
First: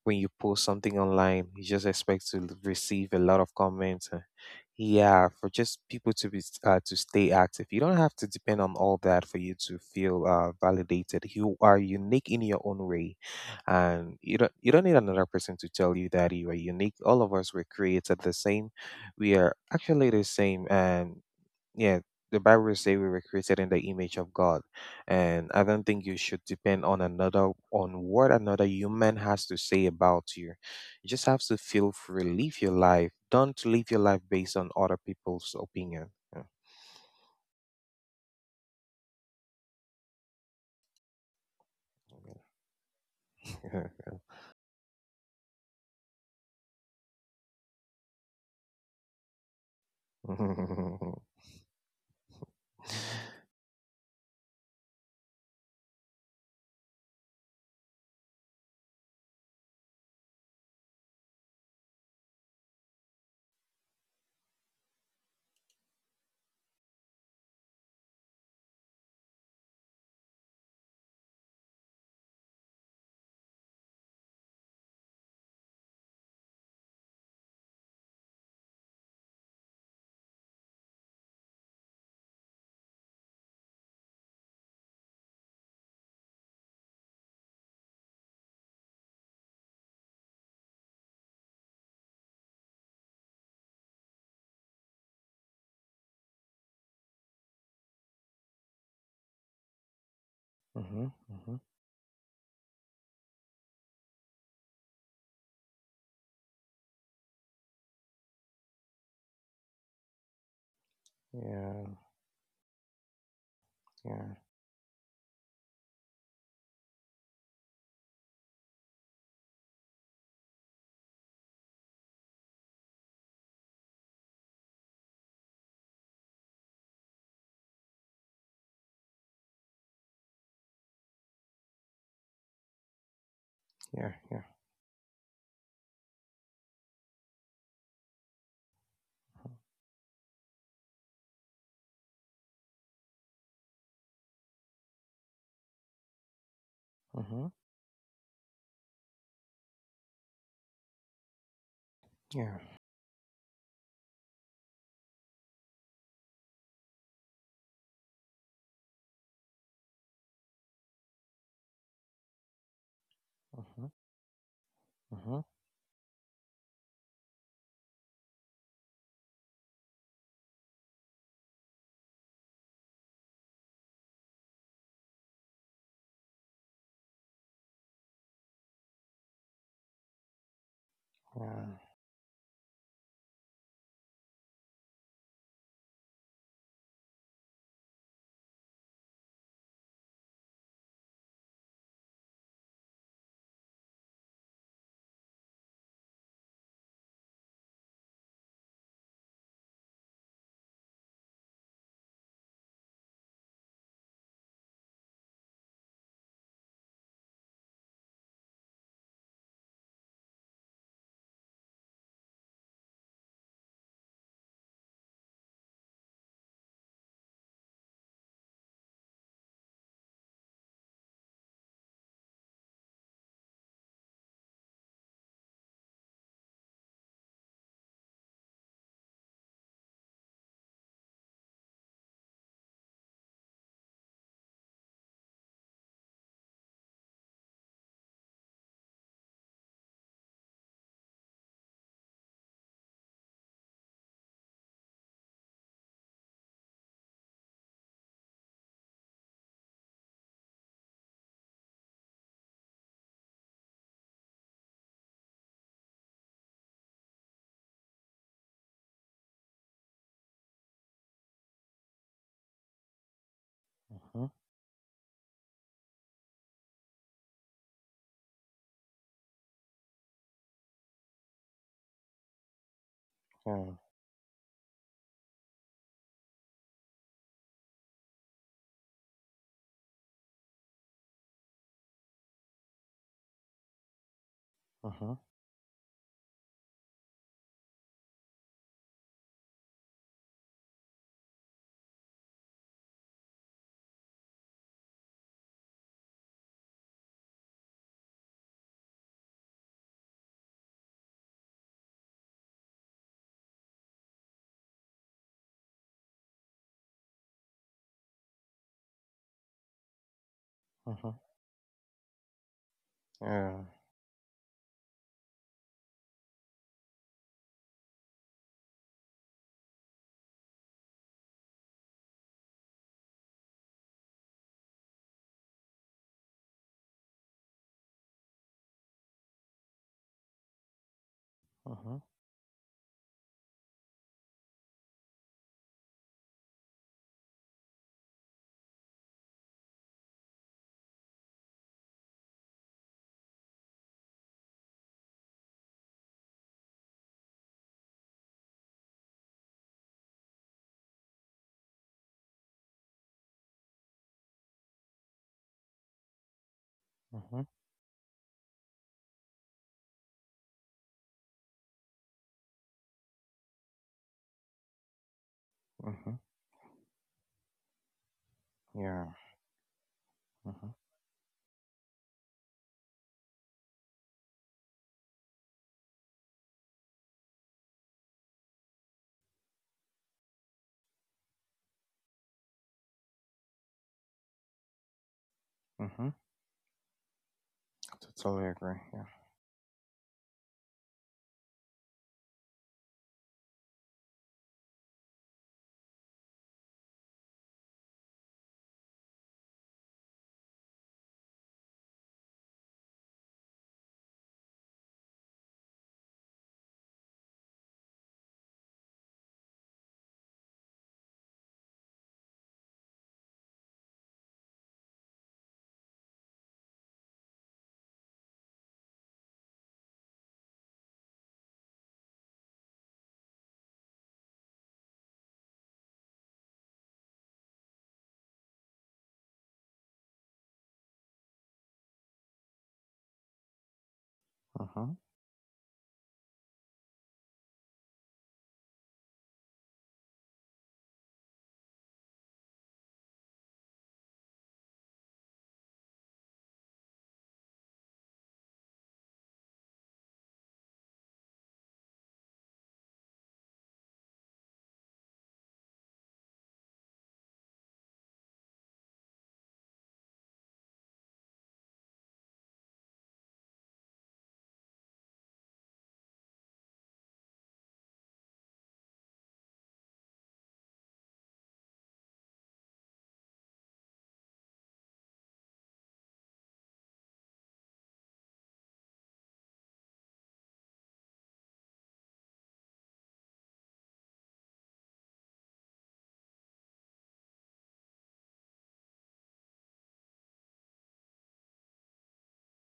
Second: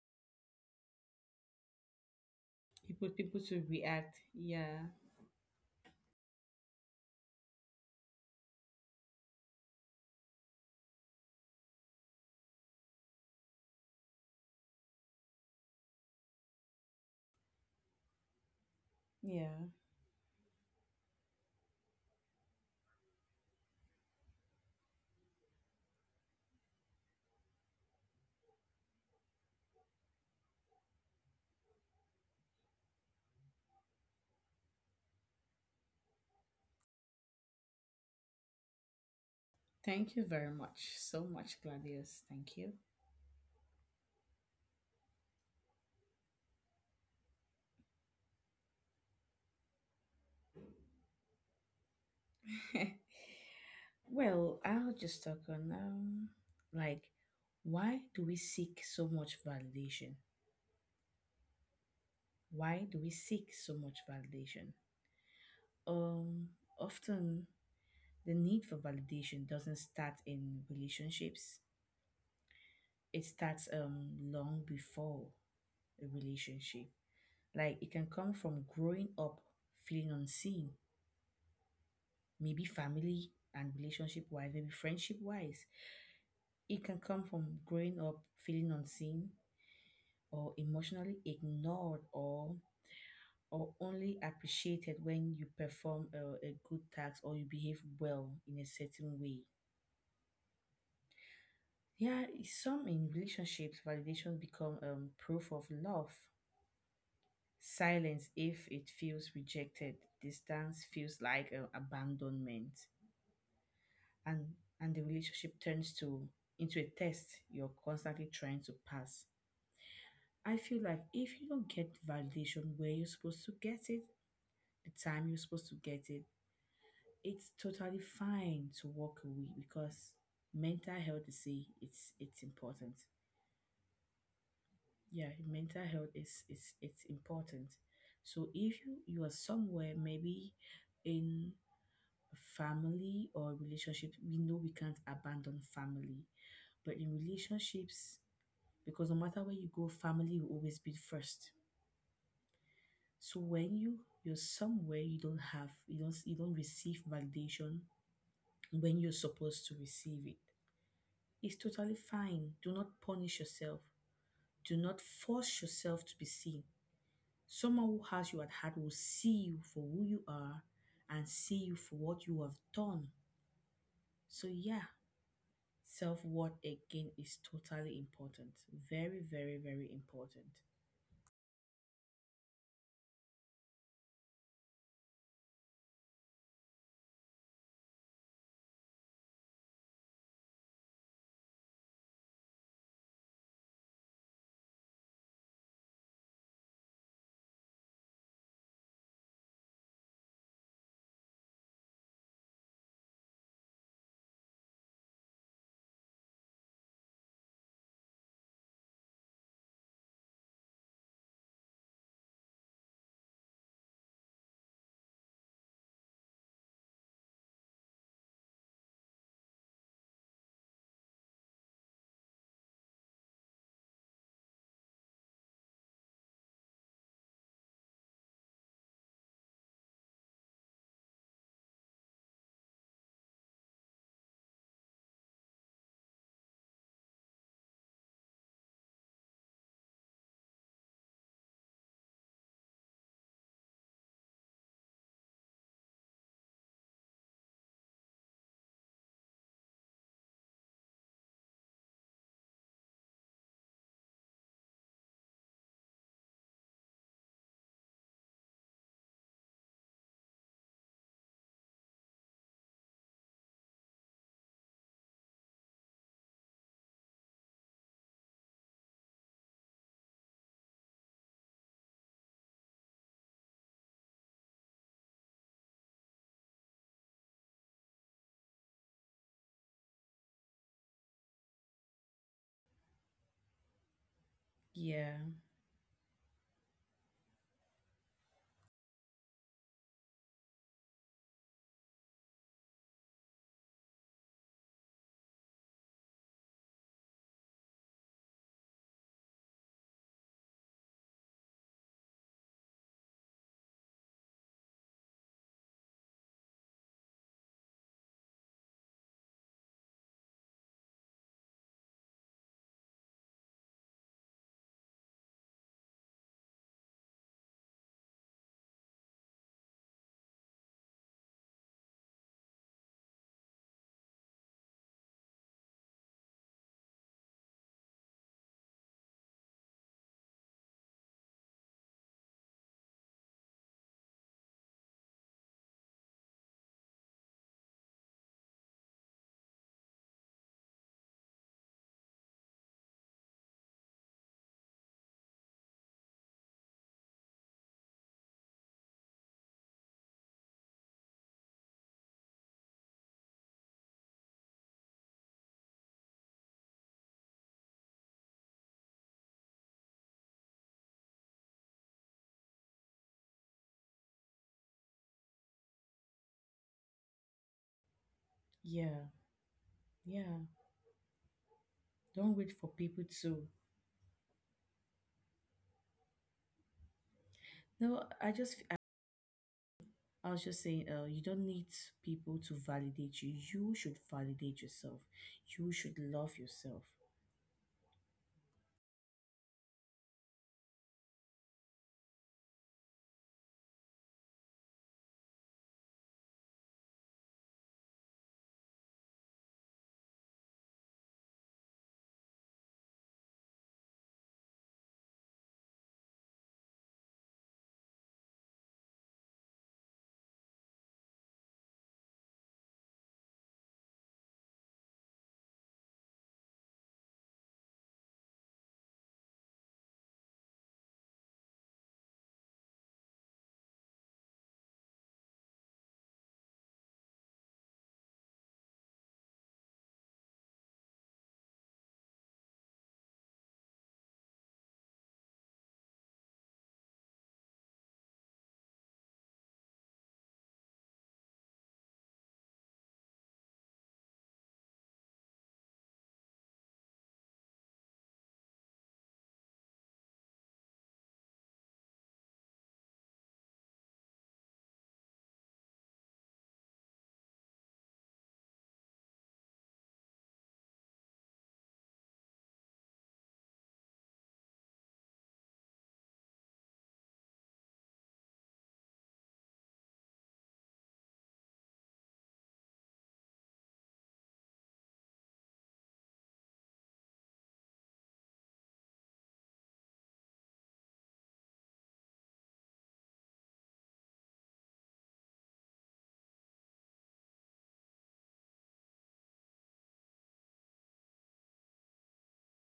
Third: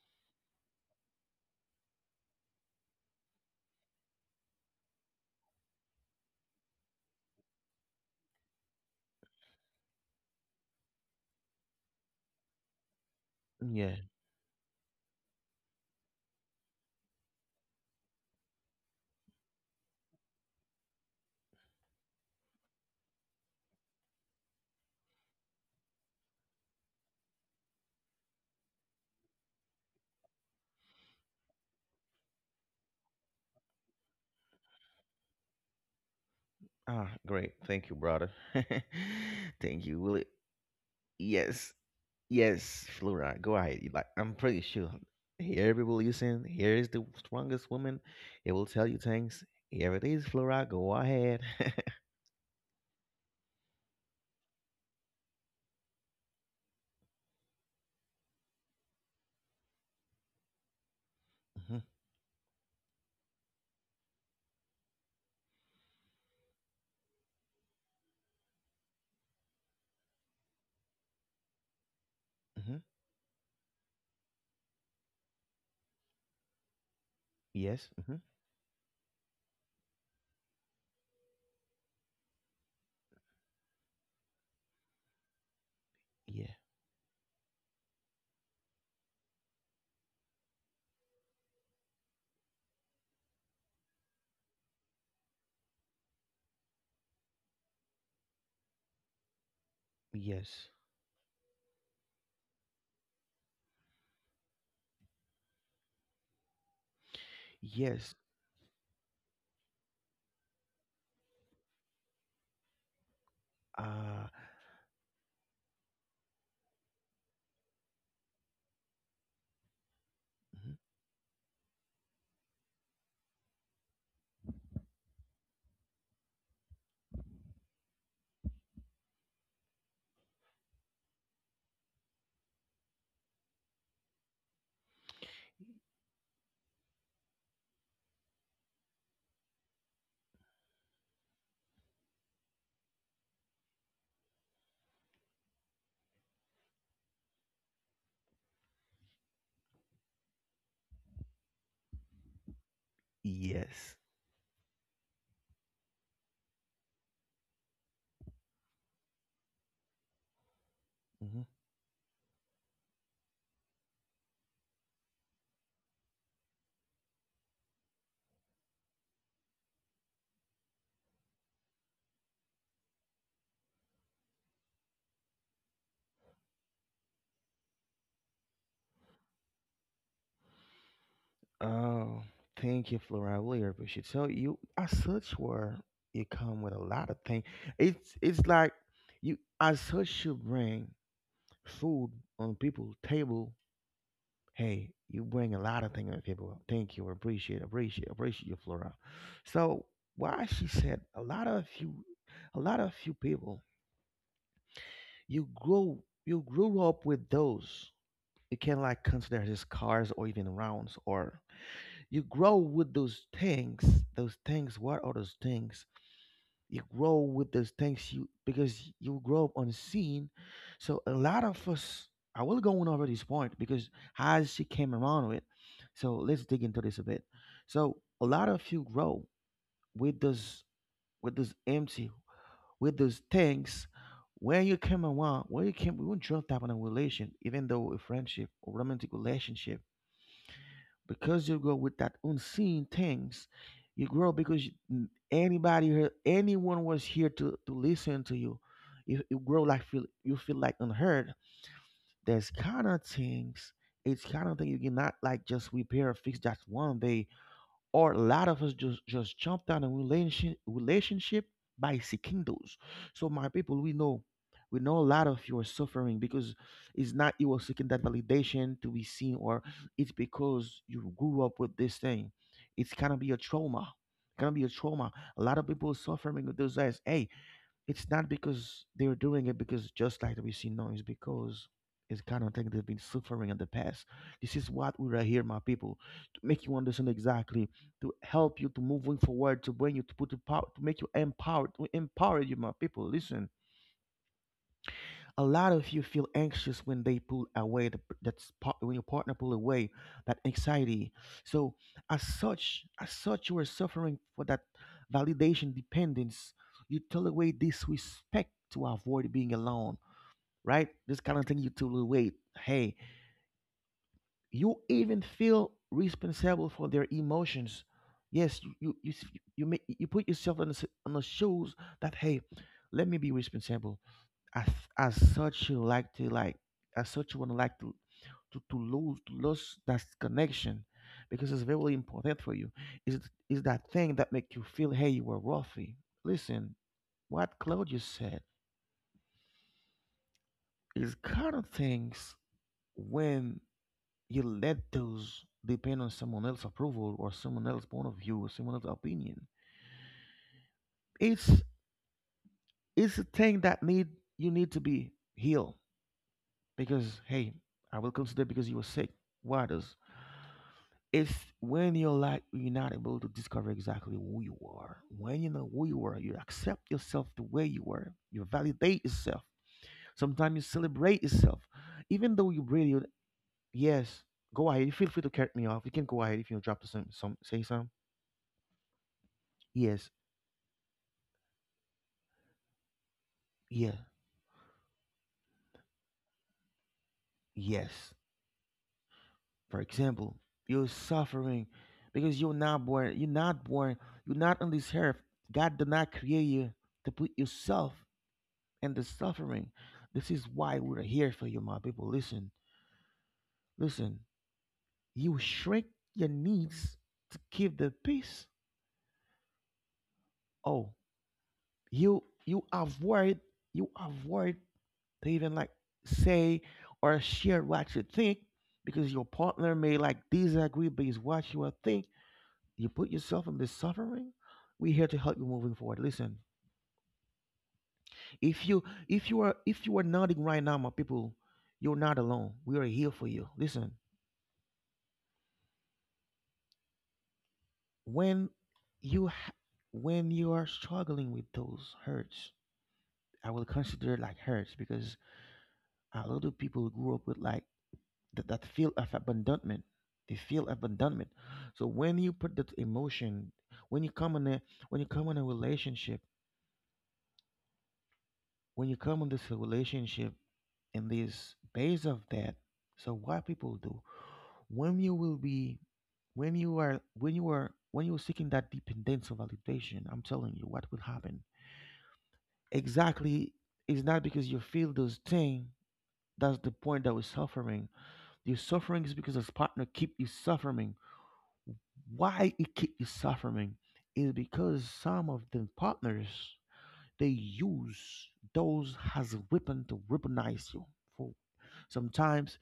when you post something online, you just expect to receive People a people lot of to comments. react. Yeah. Yeah, for just people to be, to stay active. You don't have to depend on all that for you to feel validated. You are unique in your own way, Yeah. and you don't need another person to tell you that you are unique. All of us were created the same. We are Yeah. actually the same, and yeah, the bible says we were created in the image of god, and I don't think you should depend on another on what another human has to say about you. You just have to feel free, live your life, don't live your life based on other people's opinion. Ah, great, thank you, brother. Thank you, Thank you Willie. very much. So much, Yes. Gladius. Thank you. Yes, Flora, go ahead. Yeah. You. Like, I'm pretty sure whoever will listen, here is the strongest woman. It will tell you things. Here it is, Flora. Go Mm-hmm, ahead. Well, I'll just talk on like why do we seek so much validation? Hmm. Why do we seek so much validation? Um Often the need for validation doesn't start in relationships. Hmm. It starts long before a relationship. Yes. Like it Hmm. can come from growing up feeling unseen, maybe family and relationship wise, maybe friendship wise. Yeah. It can come from growing up feeling unseen or emotionally ignored, or only appreciated when you perform a good task or you behave well in a certain way. Yes. hmm, Yeah, some in relationships, validation become proof of love. Yes. Silence if it feels rejected. Distance feels like yeah, abandonment. Uh. yeah, and and the relationship turns to into a test you're constantly trying to pass. I Mhm. feel like if you don't get validation where you're supposed to get it, the time you're supposed to get it, it's totally fine to walk away because mental health is it's important. yeah, yeah, Yeah, mental health is it's important. So if you are somewhere maybe in family or relationship, we know we can't abandon family, but in mm-hmm, relationships, because no matter where you go, family will always be first. yeah, So when you Yes. you're somewhere you don't receive validation when you're supposed to receive it, Hmm. it's totally fine. Do not punish yourself. mm-hmm, Do not mm-hmm, force yourself to be seen. Someone who has you at heart will see you for who you are and see you for what you have done. So yeah, self worth again is totally important. Very, very, very important. yeah, Oh, thank you, Flora. I really appreciate it. So you as such were, you come with a lot of things. It's like you as such should bring food on people's table. Hey, you bring a lot of things to the… Thank you. Appreciate, appreciate, appreciate you, Flora. So why she said a lot of you, a lot of few people, you grow, you grew up with those. You can not like consider his cars or even rounds, or you grow with those things. Those things. What are those things? You grow with the things, you because you grow up unseen. So a lot of us, I will go on over this point because as she came around with. So let's dig into this a bit. So a lot of you grow with those, with those empty, with those things, where you came around, where you came, we won't jump up on a relation, even though a friendship or romantic relationship, because you grow with that unseen things. You grow because you… anybody here anyone was here to listen to you. You grow like feel you feel like unheard. There's kind of things, it's kind of thing you cannot like just repair or fix that one day, or a lot of us just jump down in relationship by seeking those. So my people, mm-hmm, we know a lot of you are suffering because it's not you are seeking that validation to be seen, or it's because you grew up with this thing. It's gonna be a yeah, trauma. Gonna be a trauma. A lot of people suffering with those guys. Hey, it's not because they're doing it, because just like we see now, it's because it's kind of thing they've been suffering in the past. This is what mm-hmm, Yeah, we are here, my people, to make you understand exactly, to help you to moving forward, to bring you, to put the power, to make you empowered, to empower you, my people. Listen, a lot of you feel anxious when they pull away, the, that's part, when your partner pull away, that anxiety. So as such you are suffering for that validation dependence. You tolerate disrespect to avoid being alone. Right, mm-hmm, this kind of thing you tolerate. Hey, yeah, you even feel responsible for their emotions. Yes, you, you put yourself on the, on the shoes, that hey, let me be responsible. as as such you like to like, as such you want to like to lose that connection because it's mm-hmm, very important for you. Is that thing that make you feel hey, you were worthy. Listen, what Claudius said is kind of things. When you let those depend on someone else's approval or someone else's point of view or someone else's opinion, it's it's a thing that need, you need to be healed, because mm-hmm, hey, I will consider because you were sick. Why does… It's when you're not able to discover exactly who you are. When you know who you mm-hmm, are, you accept yourself the way you are. You yeah, validate yeah, yourself. yeah. Sometimes you mm-hmm, celebrate yourself, Don't even though wait you for really… people to. Yes. Go ahead. Feel free to cut me off. You can go ahead if you drop some say some. No, I just. I Yes, I was just saying, you don't need people to validate you. You yeah, should validate yourself. You should mm-hmm. love yourself. yes. Totally agree. Yeah. For example, you're suffering because you're not born. You're not born. You're not on this earth. God did not create you to put yourself and the suffering. This is why we're here for you, my people. Listen, listen. You shrink your needs to keep the peace. Oh, you avoid, you avoid to even like say or share what you think because your partner may like disagree based what you are think. You put yourself in this suffering. We're here to help you moving forward. Listen, if you if you are nodding right now, my people, you're not alone. We are here for you. Listen, Uh huh. when you ha- when you are struggling with those hurts, I will consider it like hurts because a lot of people grew up with like that feel of abandonment. They feel abandonment. So when you put that emotion, when you come in a when you come in a relationship, when you come in this relationship, in this base of that. So what people do, when you will be when you are seeking that dependence of validation, I'm telling you what will happen exactly. It's not because you feel those things. That's the point that we're suffering. Your suffering is because this partner keep you suffering. Why it keep you suffering is because some of the partners, they use those as a weapon to weaponize you. For sometimes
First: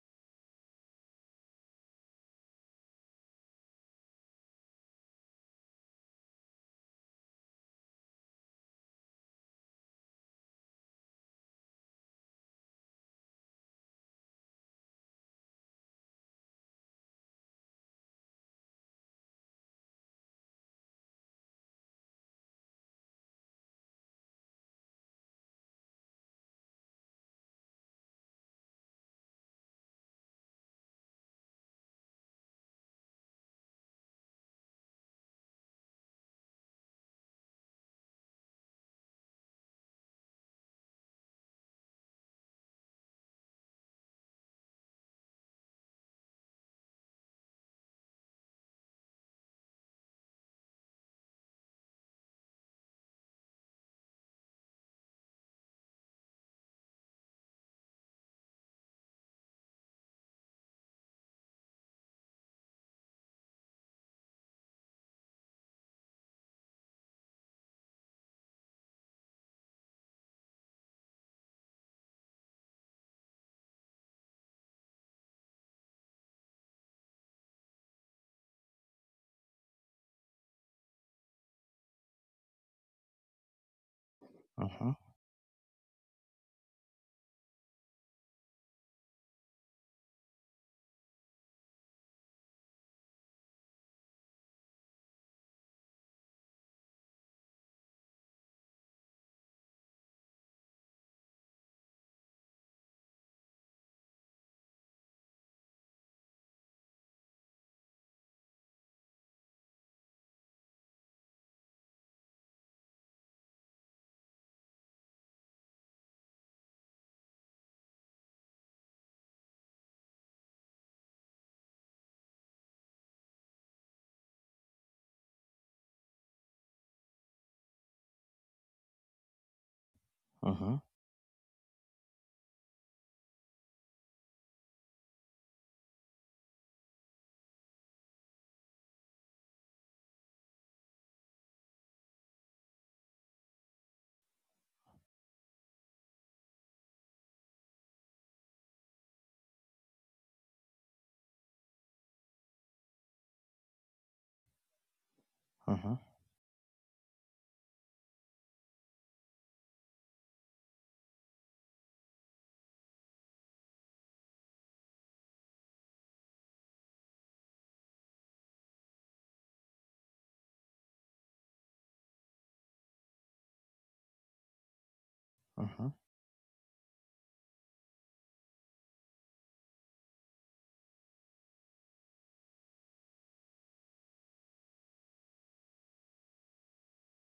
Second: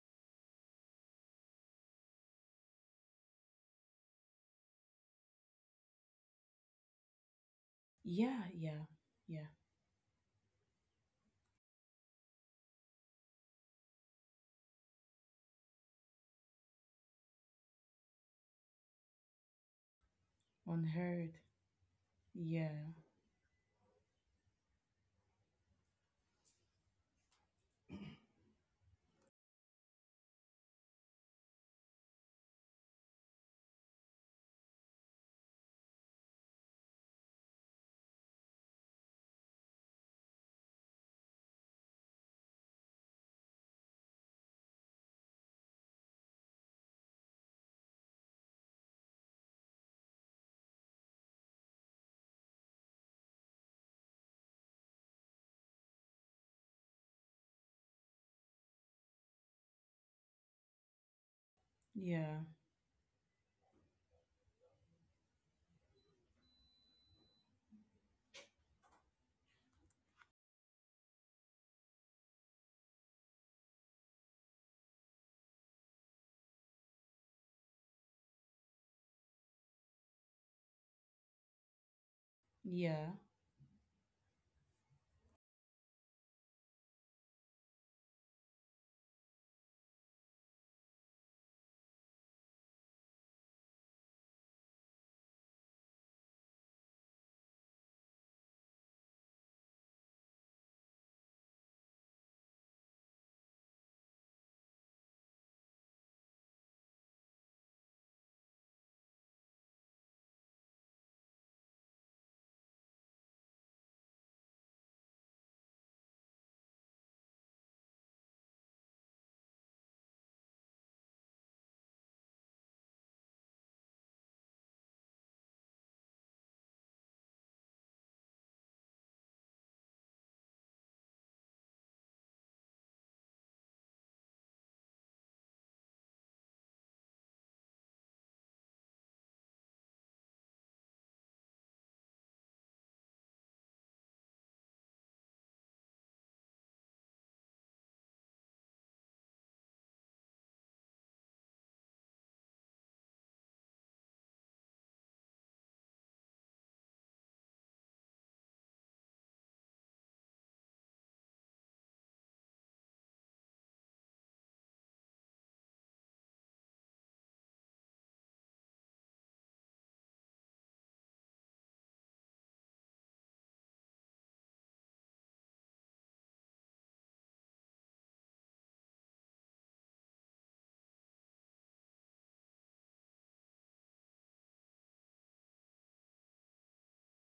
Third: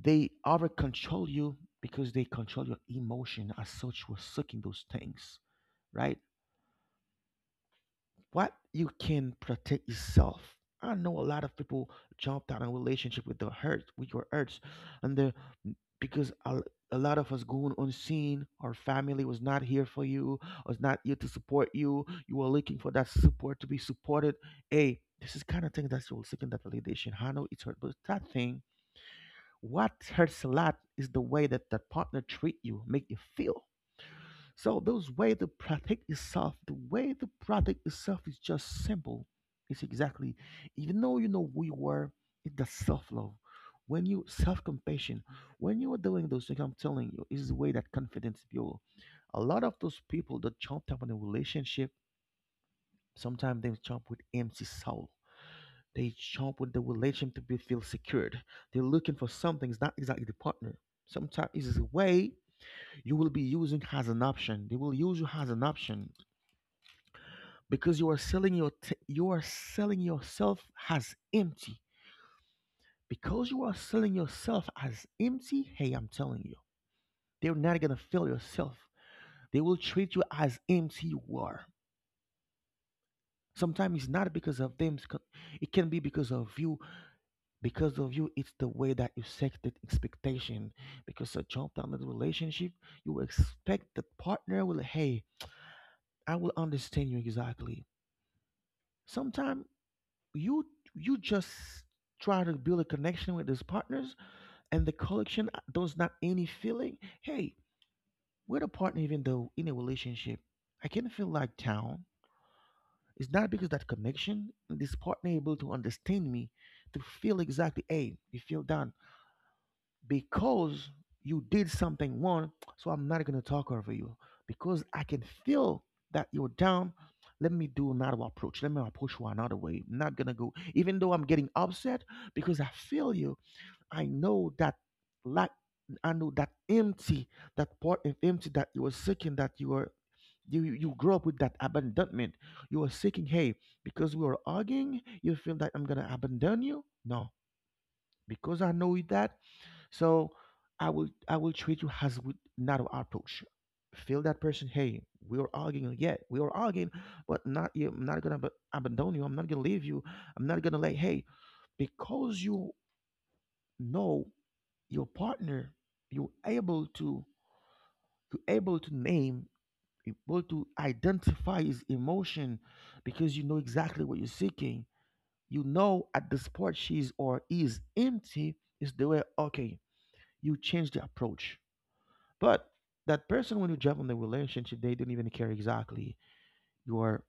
they over control you because they control your emotion, as such we're sucking those things. Right, Yeah, what yeah, you can yeah. protect yourself. I know a lot of people jumped out of relationship with the hurt, with your hurts, and the because a lot of us going unseen. Our family was not here for you, was not here to Unheard. support you. You were Yeah, looking for that support to be supported. Hey, this is kind of thing that you're seeking that validation. I know it's hurt, but that thing, what hurts a lot is the way that that partner treat you, make you feel. So those way the product itself, the way the product itself is just simple. It's exactly, even though you know we were, it's the self love. When you self compassion, when you are doing those things, I'm telling you, is the way that confidence build. A lot of those people that jump up in a relationship, sometimes they jump with empty soul. They jump with the relation to be feel secured. They're looking for something. It's not exactly the partner. Sometimes it's a way yeah, you will be using as an option. They will use you as an option. Because you are selling yourself as empty. Because you are selling yourself as empty, hey, I'm telling you, they're not gonna fill yourself. They will treat you as empty you are. yeah, Sometimes it's not because Uh of huh. them, it can be because of you. Because of you, it's the way that you set the expectation. Because a jump down in the relationship, you expect the partner will, hey, I will understand you exactly. Sometimes you you just try to build a connection with these partners, and the collection does not any feeling. Hey, we're a partner, even though in a relationship, I can feel like town. It's not because that connection this partner able to understand me, to feel exactly, hey, you feel down because you did something wrong, so I'm not gonna talk over you. Because I can feel that you're down. Let me do another approach. Let me approach you another way. I'm not gonna go, Uh huh. even though I'm getting upset, because I feel you. I know that lack. I know that empty, that part of empty that you were seeking, that you were, you grew up with that abandonment. You were seeking, hey, because we were arguing, you feel that I'm gonna abandon you. No, because I know that, so I will treat you as with narrow approach. Feel that person. Hey, we are Uh arguing. huh. Yeah, we are arguing, but not you. I'm not gonna abandon you. I'm not gonna leave you. I'm not gonna like. Hey, because you know your partner, you're able to you're able to name, able to identify his emotion, because you know exactly what you're seeking. You Uh huh. know at the spot she's or is empty is the way. Okay, you change the approach. But that person, when you jump on the relationship, they don't even care exactly your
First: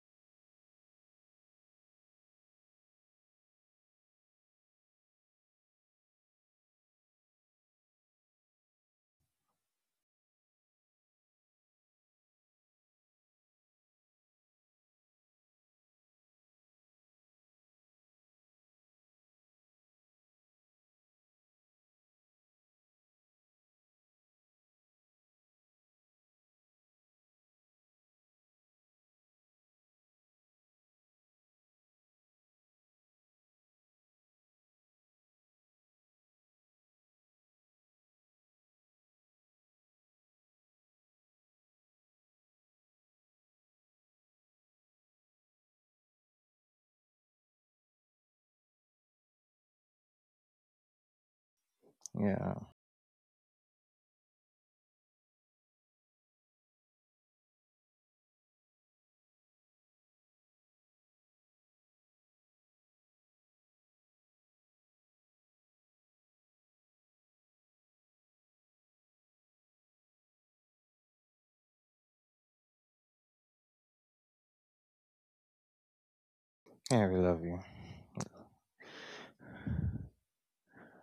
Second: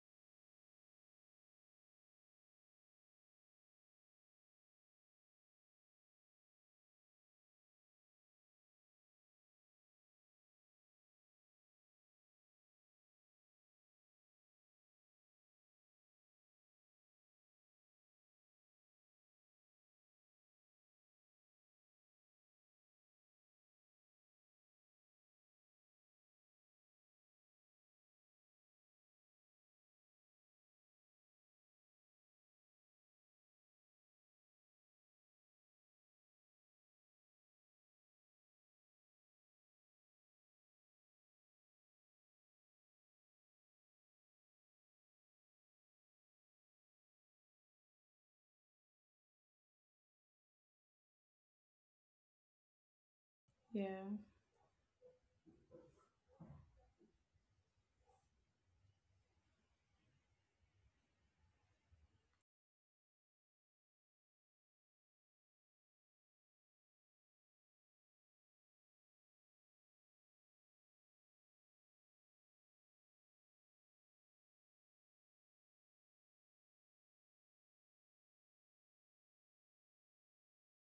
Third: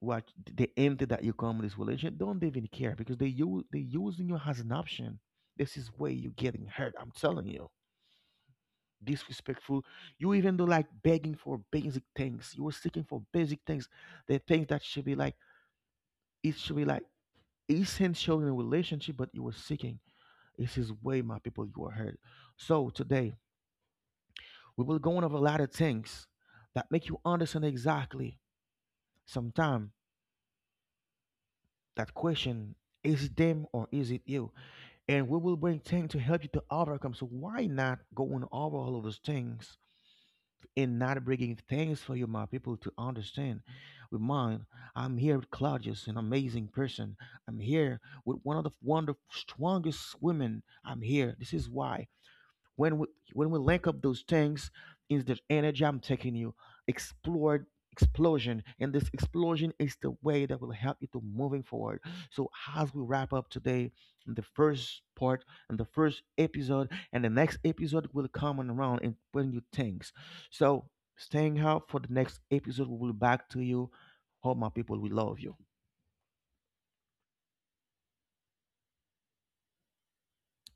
what the empty that you come in this relationship. Don't even care, because they using you as an option. This is where you're getting hurt. I'm telling you, disrespectful. You even do like begging for basic things. You were seeking for basic things, the things that should be like it should be like essential in a relationship, but you were seeking. This is way my people you are hurt. So today we will go on over a lot of things that make you understand exactly. Sometimes that question, is it them or is it you? And we will bring things to help you to overcome. So why not going over all of those things and not bringing things for you, my people, to understand? With mine, I'm here with Claudius, an amazing person. I'm here with one of the strongest women. I'm here. This is why. Yeah. When we when we link up yeah. those things, is the energy I'm taking you explore explosion, and this explosion is the way that will help you to moving forward. So as we wrap up today, the first part and the first episode, and the next episode will come on around and bring you things. So staying out for the next episode. We will back to you. All my people, we love you. Yeah, we love you.